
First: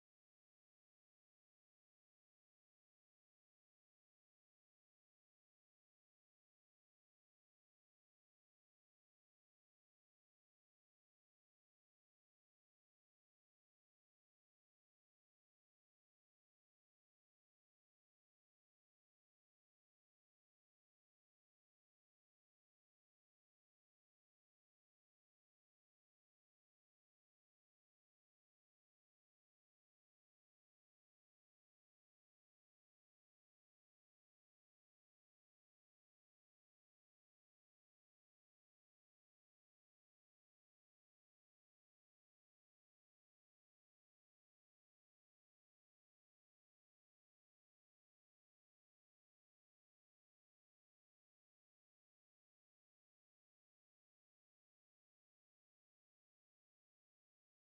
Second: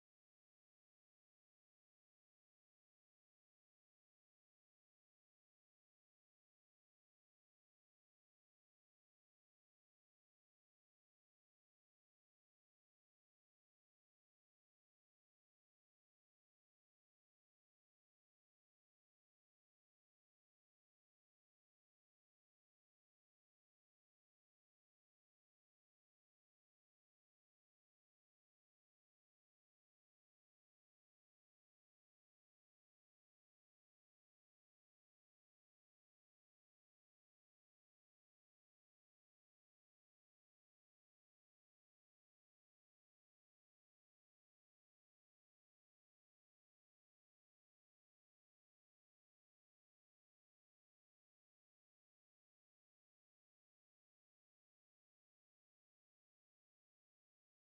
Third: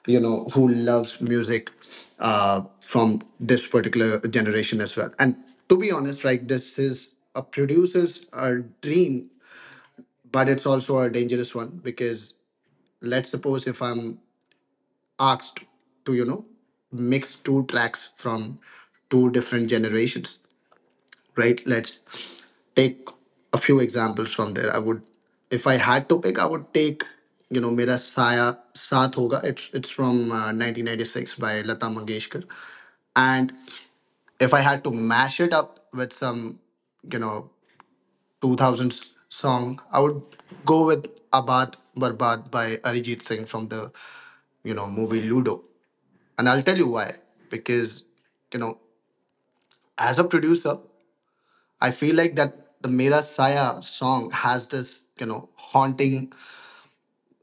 Speaker 2: you know, who loves music from this particular generation as well. And to be honest, like this is a producer's dream, but it's also a dangerous one because let's suppose if I'm asked to, you know, mix two tracks from two different generations, right? Let's take a few examples from there. I would, if I had to pick, I would take, you know, Mera Saya Saath Hoga. It's from 1996 by Lata Mangeshkar. And if I had to mash it up with some, you know, 2000s song, I would go with Abad Barbad by Arijit Singh from the, you know, movie Ludo. And I'll tell you why. Because, you know, as a producer, I feel like that the Mera Saya song has this, you know, haunting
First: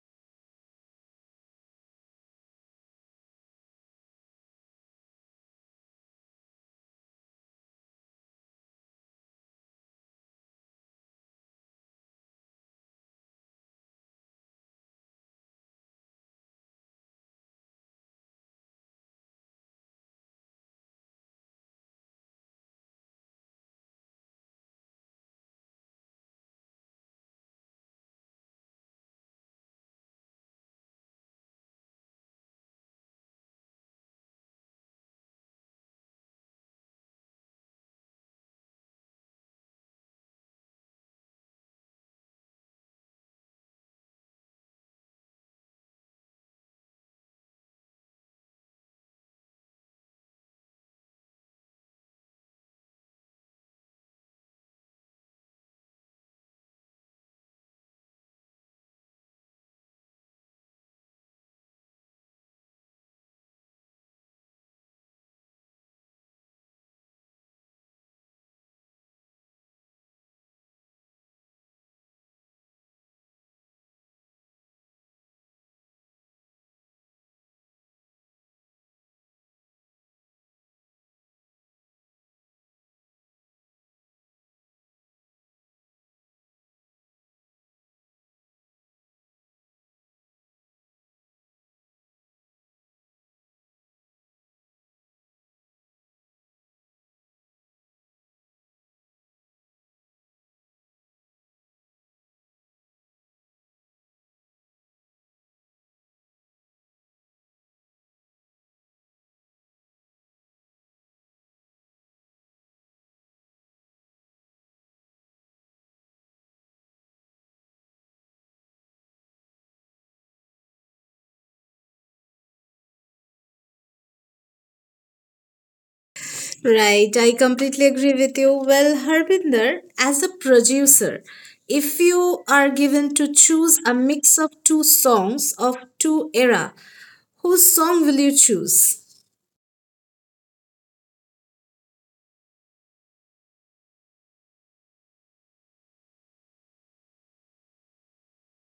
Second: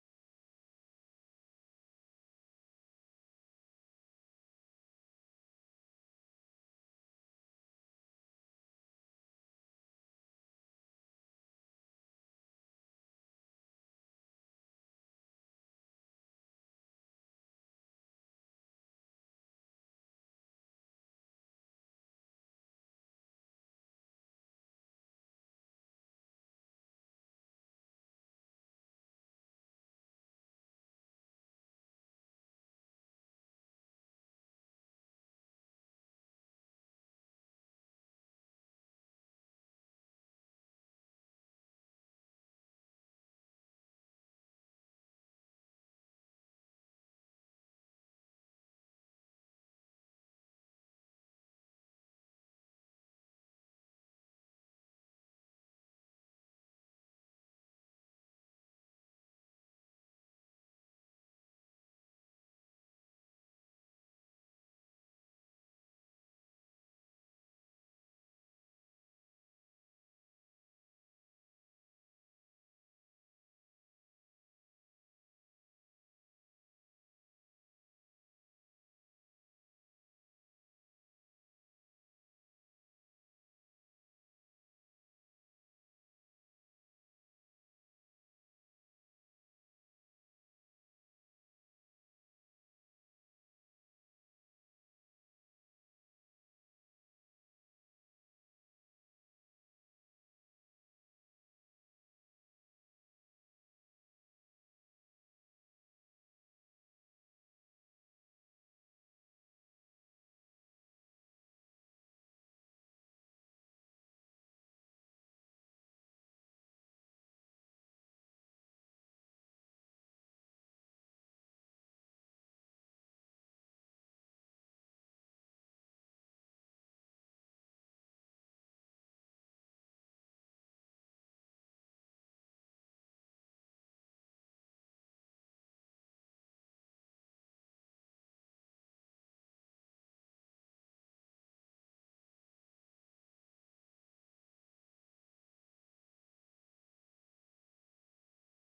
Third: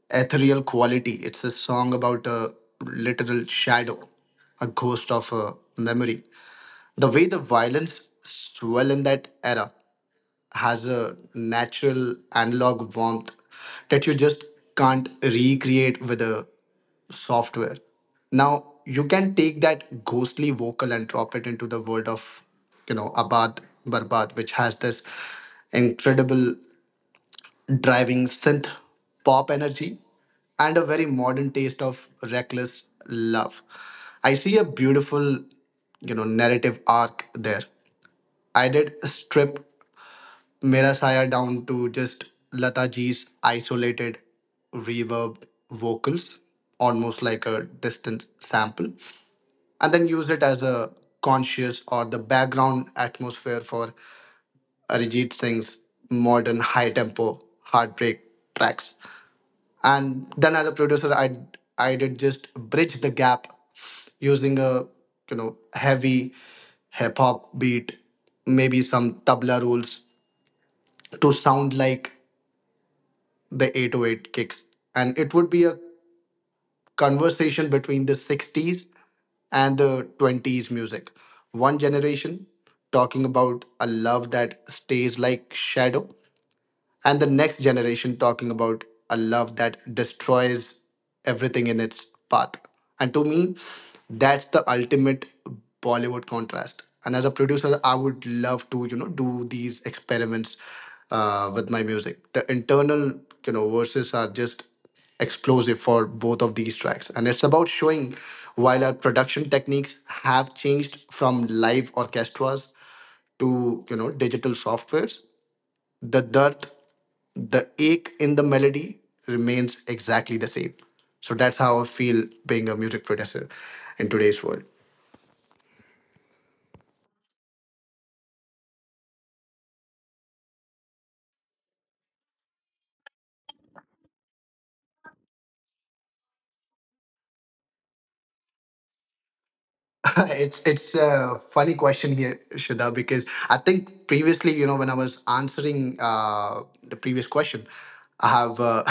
Speaker 2: ethereal quality. It's a song about a literal shadow, a ghost of a memory. The way the violence swell in that era has a natural analog warmth that you just can't recreate with a software. Now you can take that ghostly vocal and drop it into the world of, you know, Abad Barbad, which has this incredible driving synth pop energy and a very modern taste of reckless love. I see a beautiful, you know, narrative arc there. I did strip Mera Saya down to just Lata Ji's isolated reverb vocals, almost like a distant sample, and then use it as a conscious or the background atmosphere for Arijit Singh's modern high tempo heartbreak tracks. And then as a producer, I did just bridge the gap using a you know heavy hip hop beat, maybe some tabla rolls to sound like the 808 kicks. And it would be a conversation between the 60s and the 20s music. One generation talking about a love that stays like shadow, and the next generation talking about a love that destroys everything in its path. And to me, that's the ultimate Bollywood contrast. And as a producer, I would love to, you know, do these experiments with my music. The internal, you know, verses are just explosive for both of these tracks. And it's about showing while our production techniques have changed from live orchestras to you know digital softwares, the dearth, the ache in the melody remains exactly the same. So that's how I feel being a music producer in today's world.
Speaker 1: Right, I completely agree with you. Well, Harbinder, as a producer, if you are given to choose a mix of two songs of two era, whose song will you choose?
Speaker 2: It's a funny question here, Shida, because I think previously, you know, when I was answering the previous question, I have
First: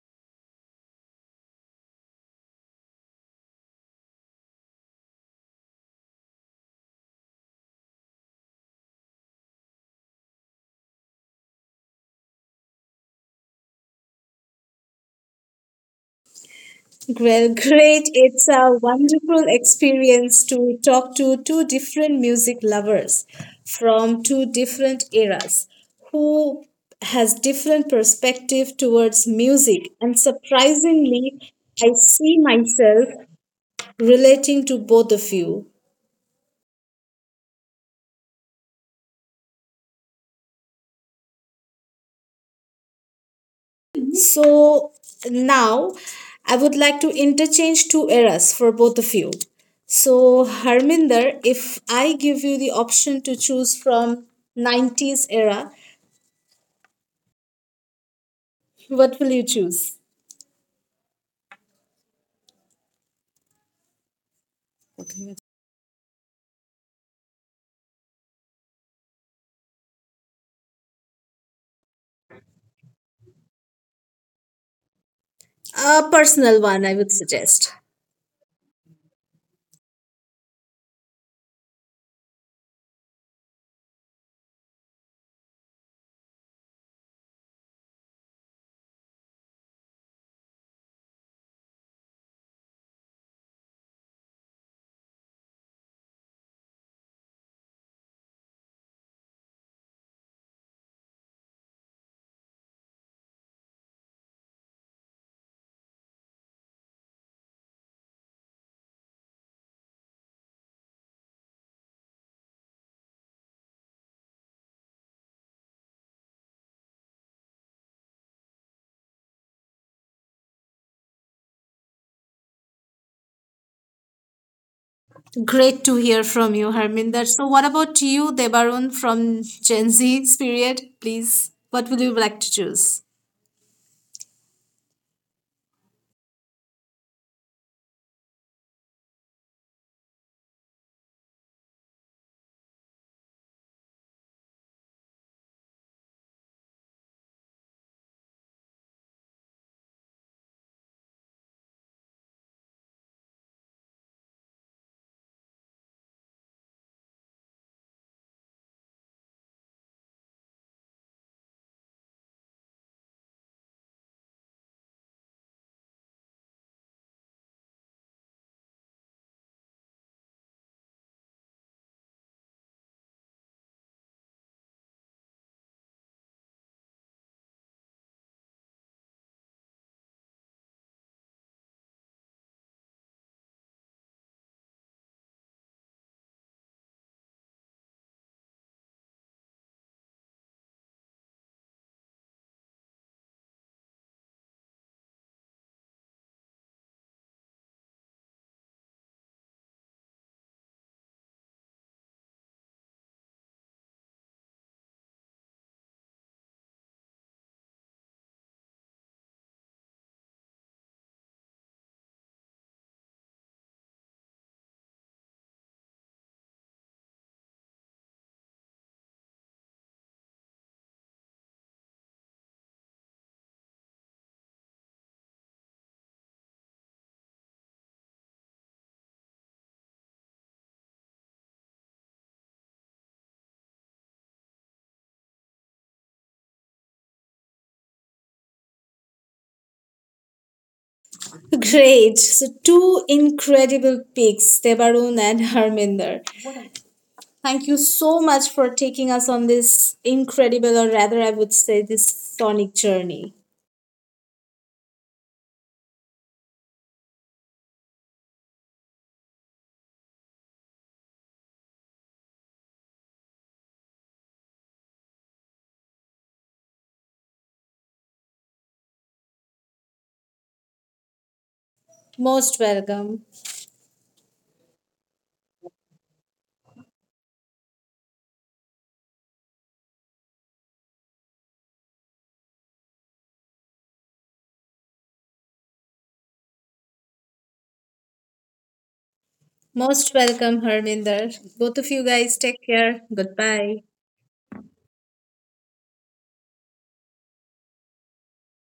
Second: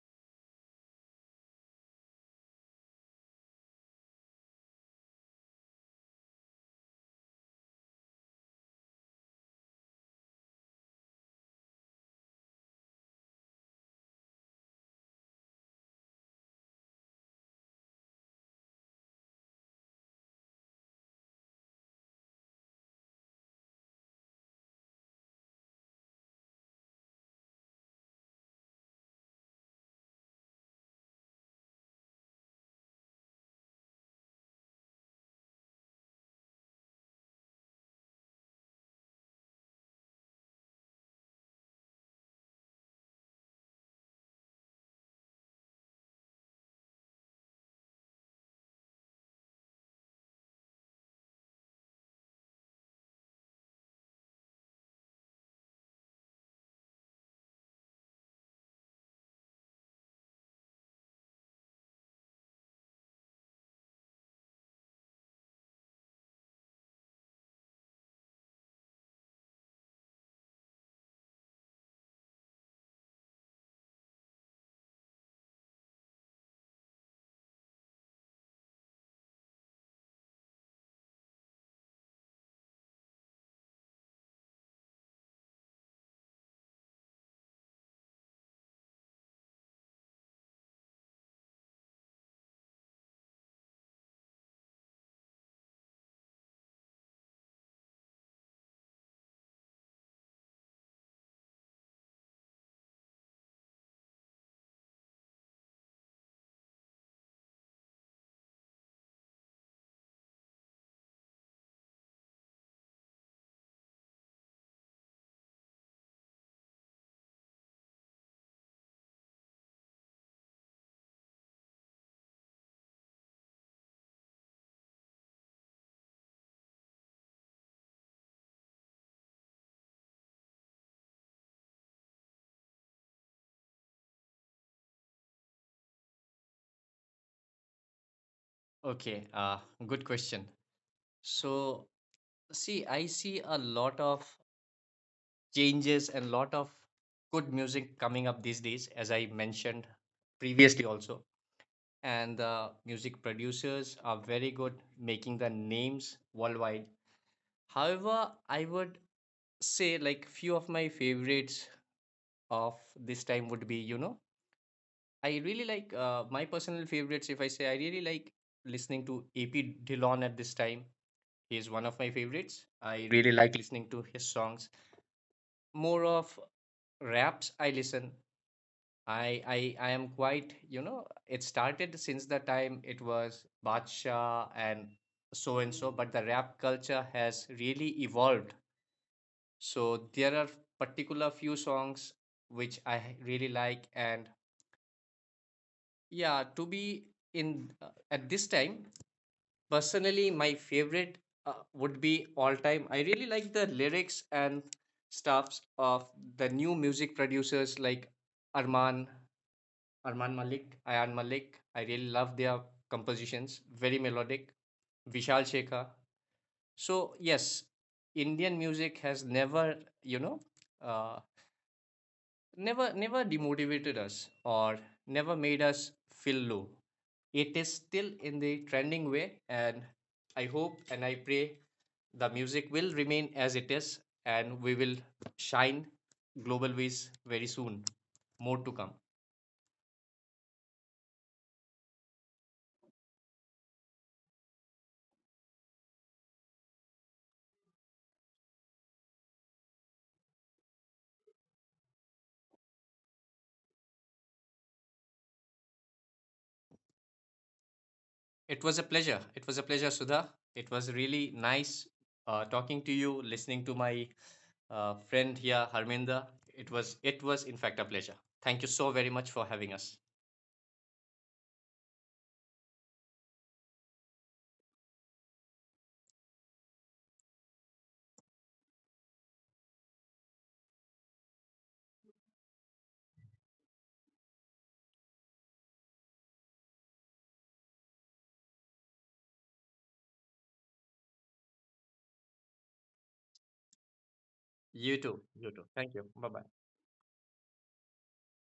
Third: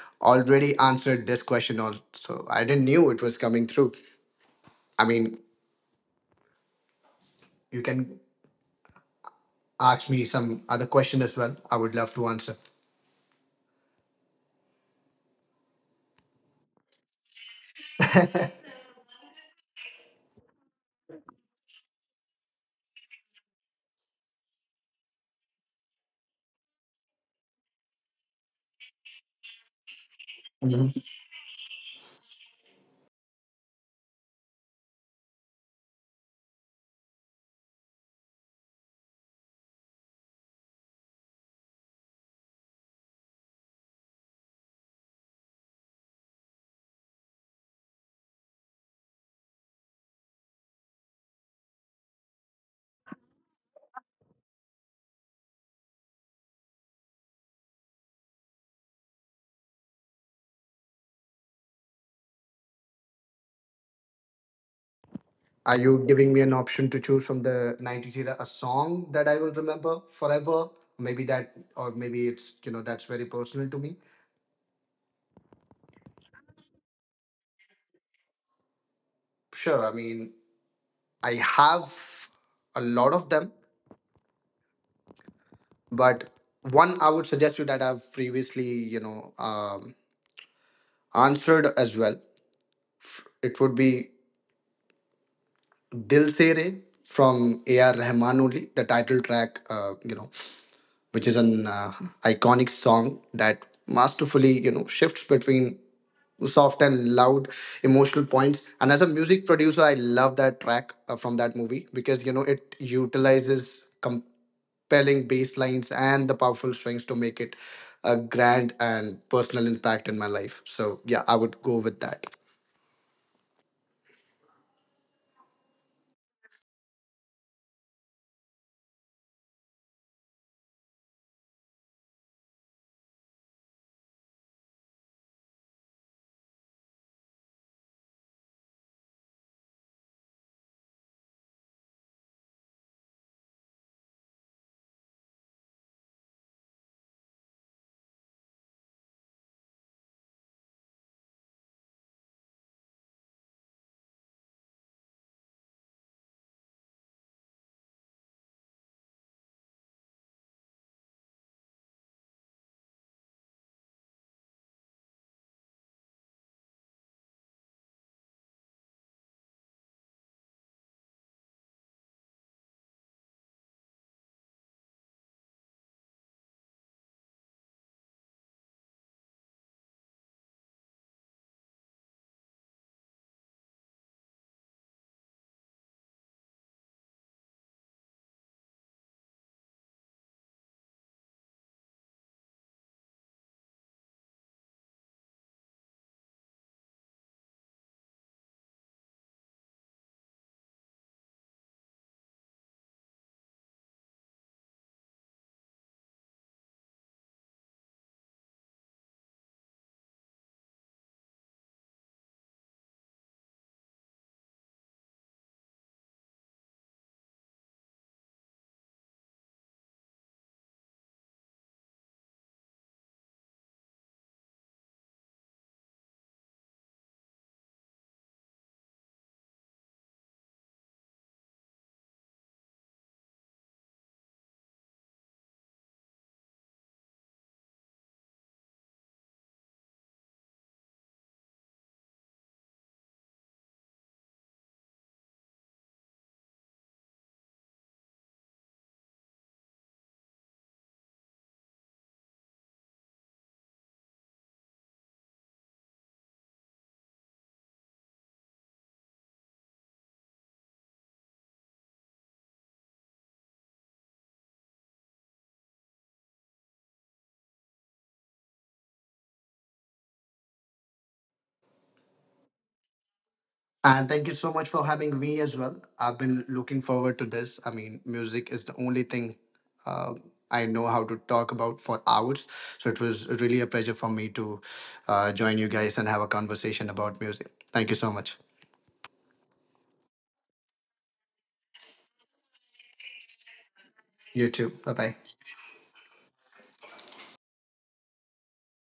Speaker 2: already answered this question also. I didn't knew it was coming through. I mean, you can ask me some other question as well. I would love to answer.
Speaker 1: Well, great. It's a wonderful experience to talk to two different music lovers from two different eras who has different perspective towards music, and surprisingly I see myself relating to both of you. So now I would like to interchange two eras for both of you. So, Harminder, if I give you the option to choose from 90s era, what will you choose?
Speaker 2: Are you giving me an option to choose from the 90s era a song that I will remember forever? Maybe that, or maybe it's, you know, that's very personal to me.
Speaker 1: A personal one, I would suggest.
Speaker 2: Sure, I mean, I have a lot of them, but one I would suggest you that I've previously, you know, answered as well. It would be Dil Se Re from A.R. Rahman only, the title track, you know, which is an iconic song that masterfully you know shifts between soft and loud emotional points, and as a music producer I love that track from that movie because you know it utilizes compelling bass lines and the powerful strings to make it a grand and personal impact in my life, so yeah I would go with that.
Speaker 1: Great to hear from you, Harminder. So, what about you, Debarun, from Gen Z's period? Please, what would you like to choose?
Speaker 3: Okay, good question. So, see, I see a lot of changes and lot of good music coming up these days, as I mentioned previously also. And the music producers are very good making the names worldwide. However, I would say like few of my favorites of this time would be, you know, I really like, my personal favorites. If I say I really like listening to AP Dillon at this time, he is one of my favorites. I really like listening to his songs. More of raps I listen. I am quite, it started since the time it was Badsha and so, but the rap culture has really evolved. So there are particular few songs which I really like, and yeah, to be in, at this time. Personally, my favorite, would be all time. I really like the lyrics and stuffs of the new music producers like Arman, Arman Malik, Ayan Malik. I really love their compositions, very melodic. Vishal Shekhar. So yes, Indian music has you know, uh, never demotivated us or never made us feel low. It is still in the trending way, and I hope and I pray the music will remain as it is, and we will shine global ways very soon. More to come.
Speaker 1: Great. So, two incredible picks, Debarun and Harminder. Thank you so much for taking us on this incredible, or rather, I would say, this sonic journey.
Speaker 3: It was a pleasure, it was a pleasure, Sudha. It was really nice, talking to you, listening to my friend here Harminda. It was in fact a pleasure. Thank you so very much for having us.
Speaker 1: Most welcome.
Speaker 2: And thank you so much for having me as well. I've been looking forward to this. I mean, music is the only thing uh, I know how to talk about for hours. So it was really a pleasure for me to join you guys and have a conversation about music. Thank you so much.
Speaker 1: Most welcome, Harminder. Both of you guys, take care. Goodbye.
Speaker 2: You too. Bye bye.
Speaker 3: You too. You too. Thank you. Bye bye.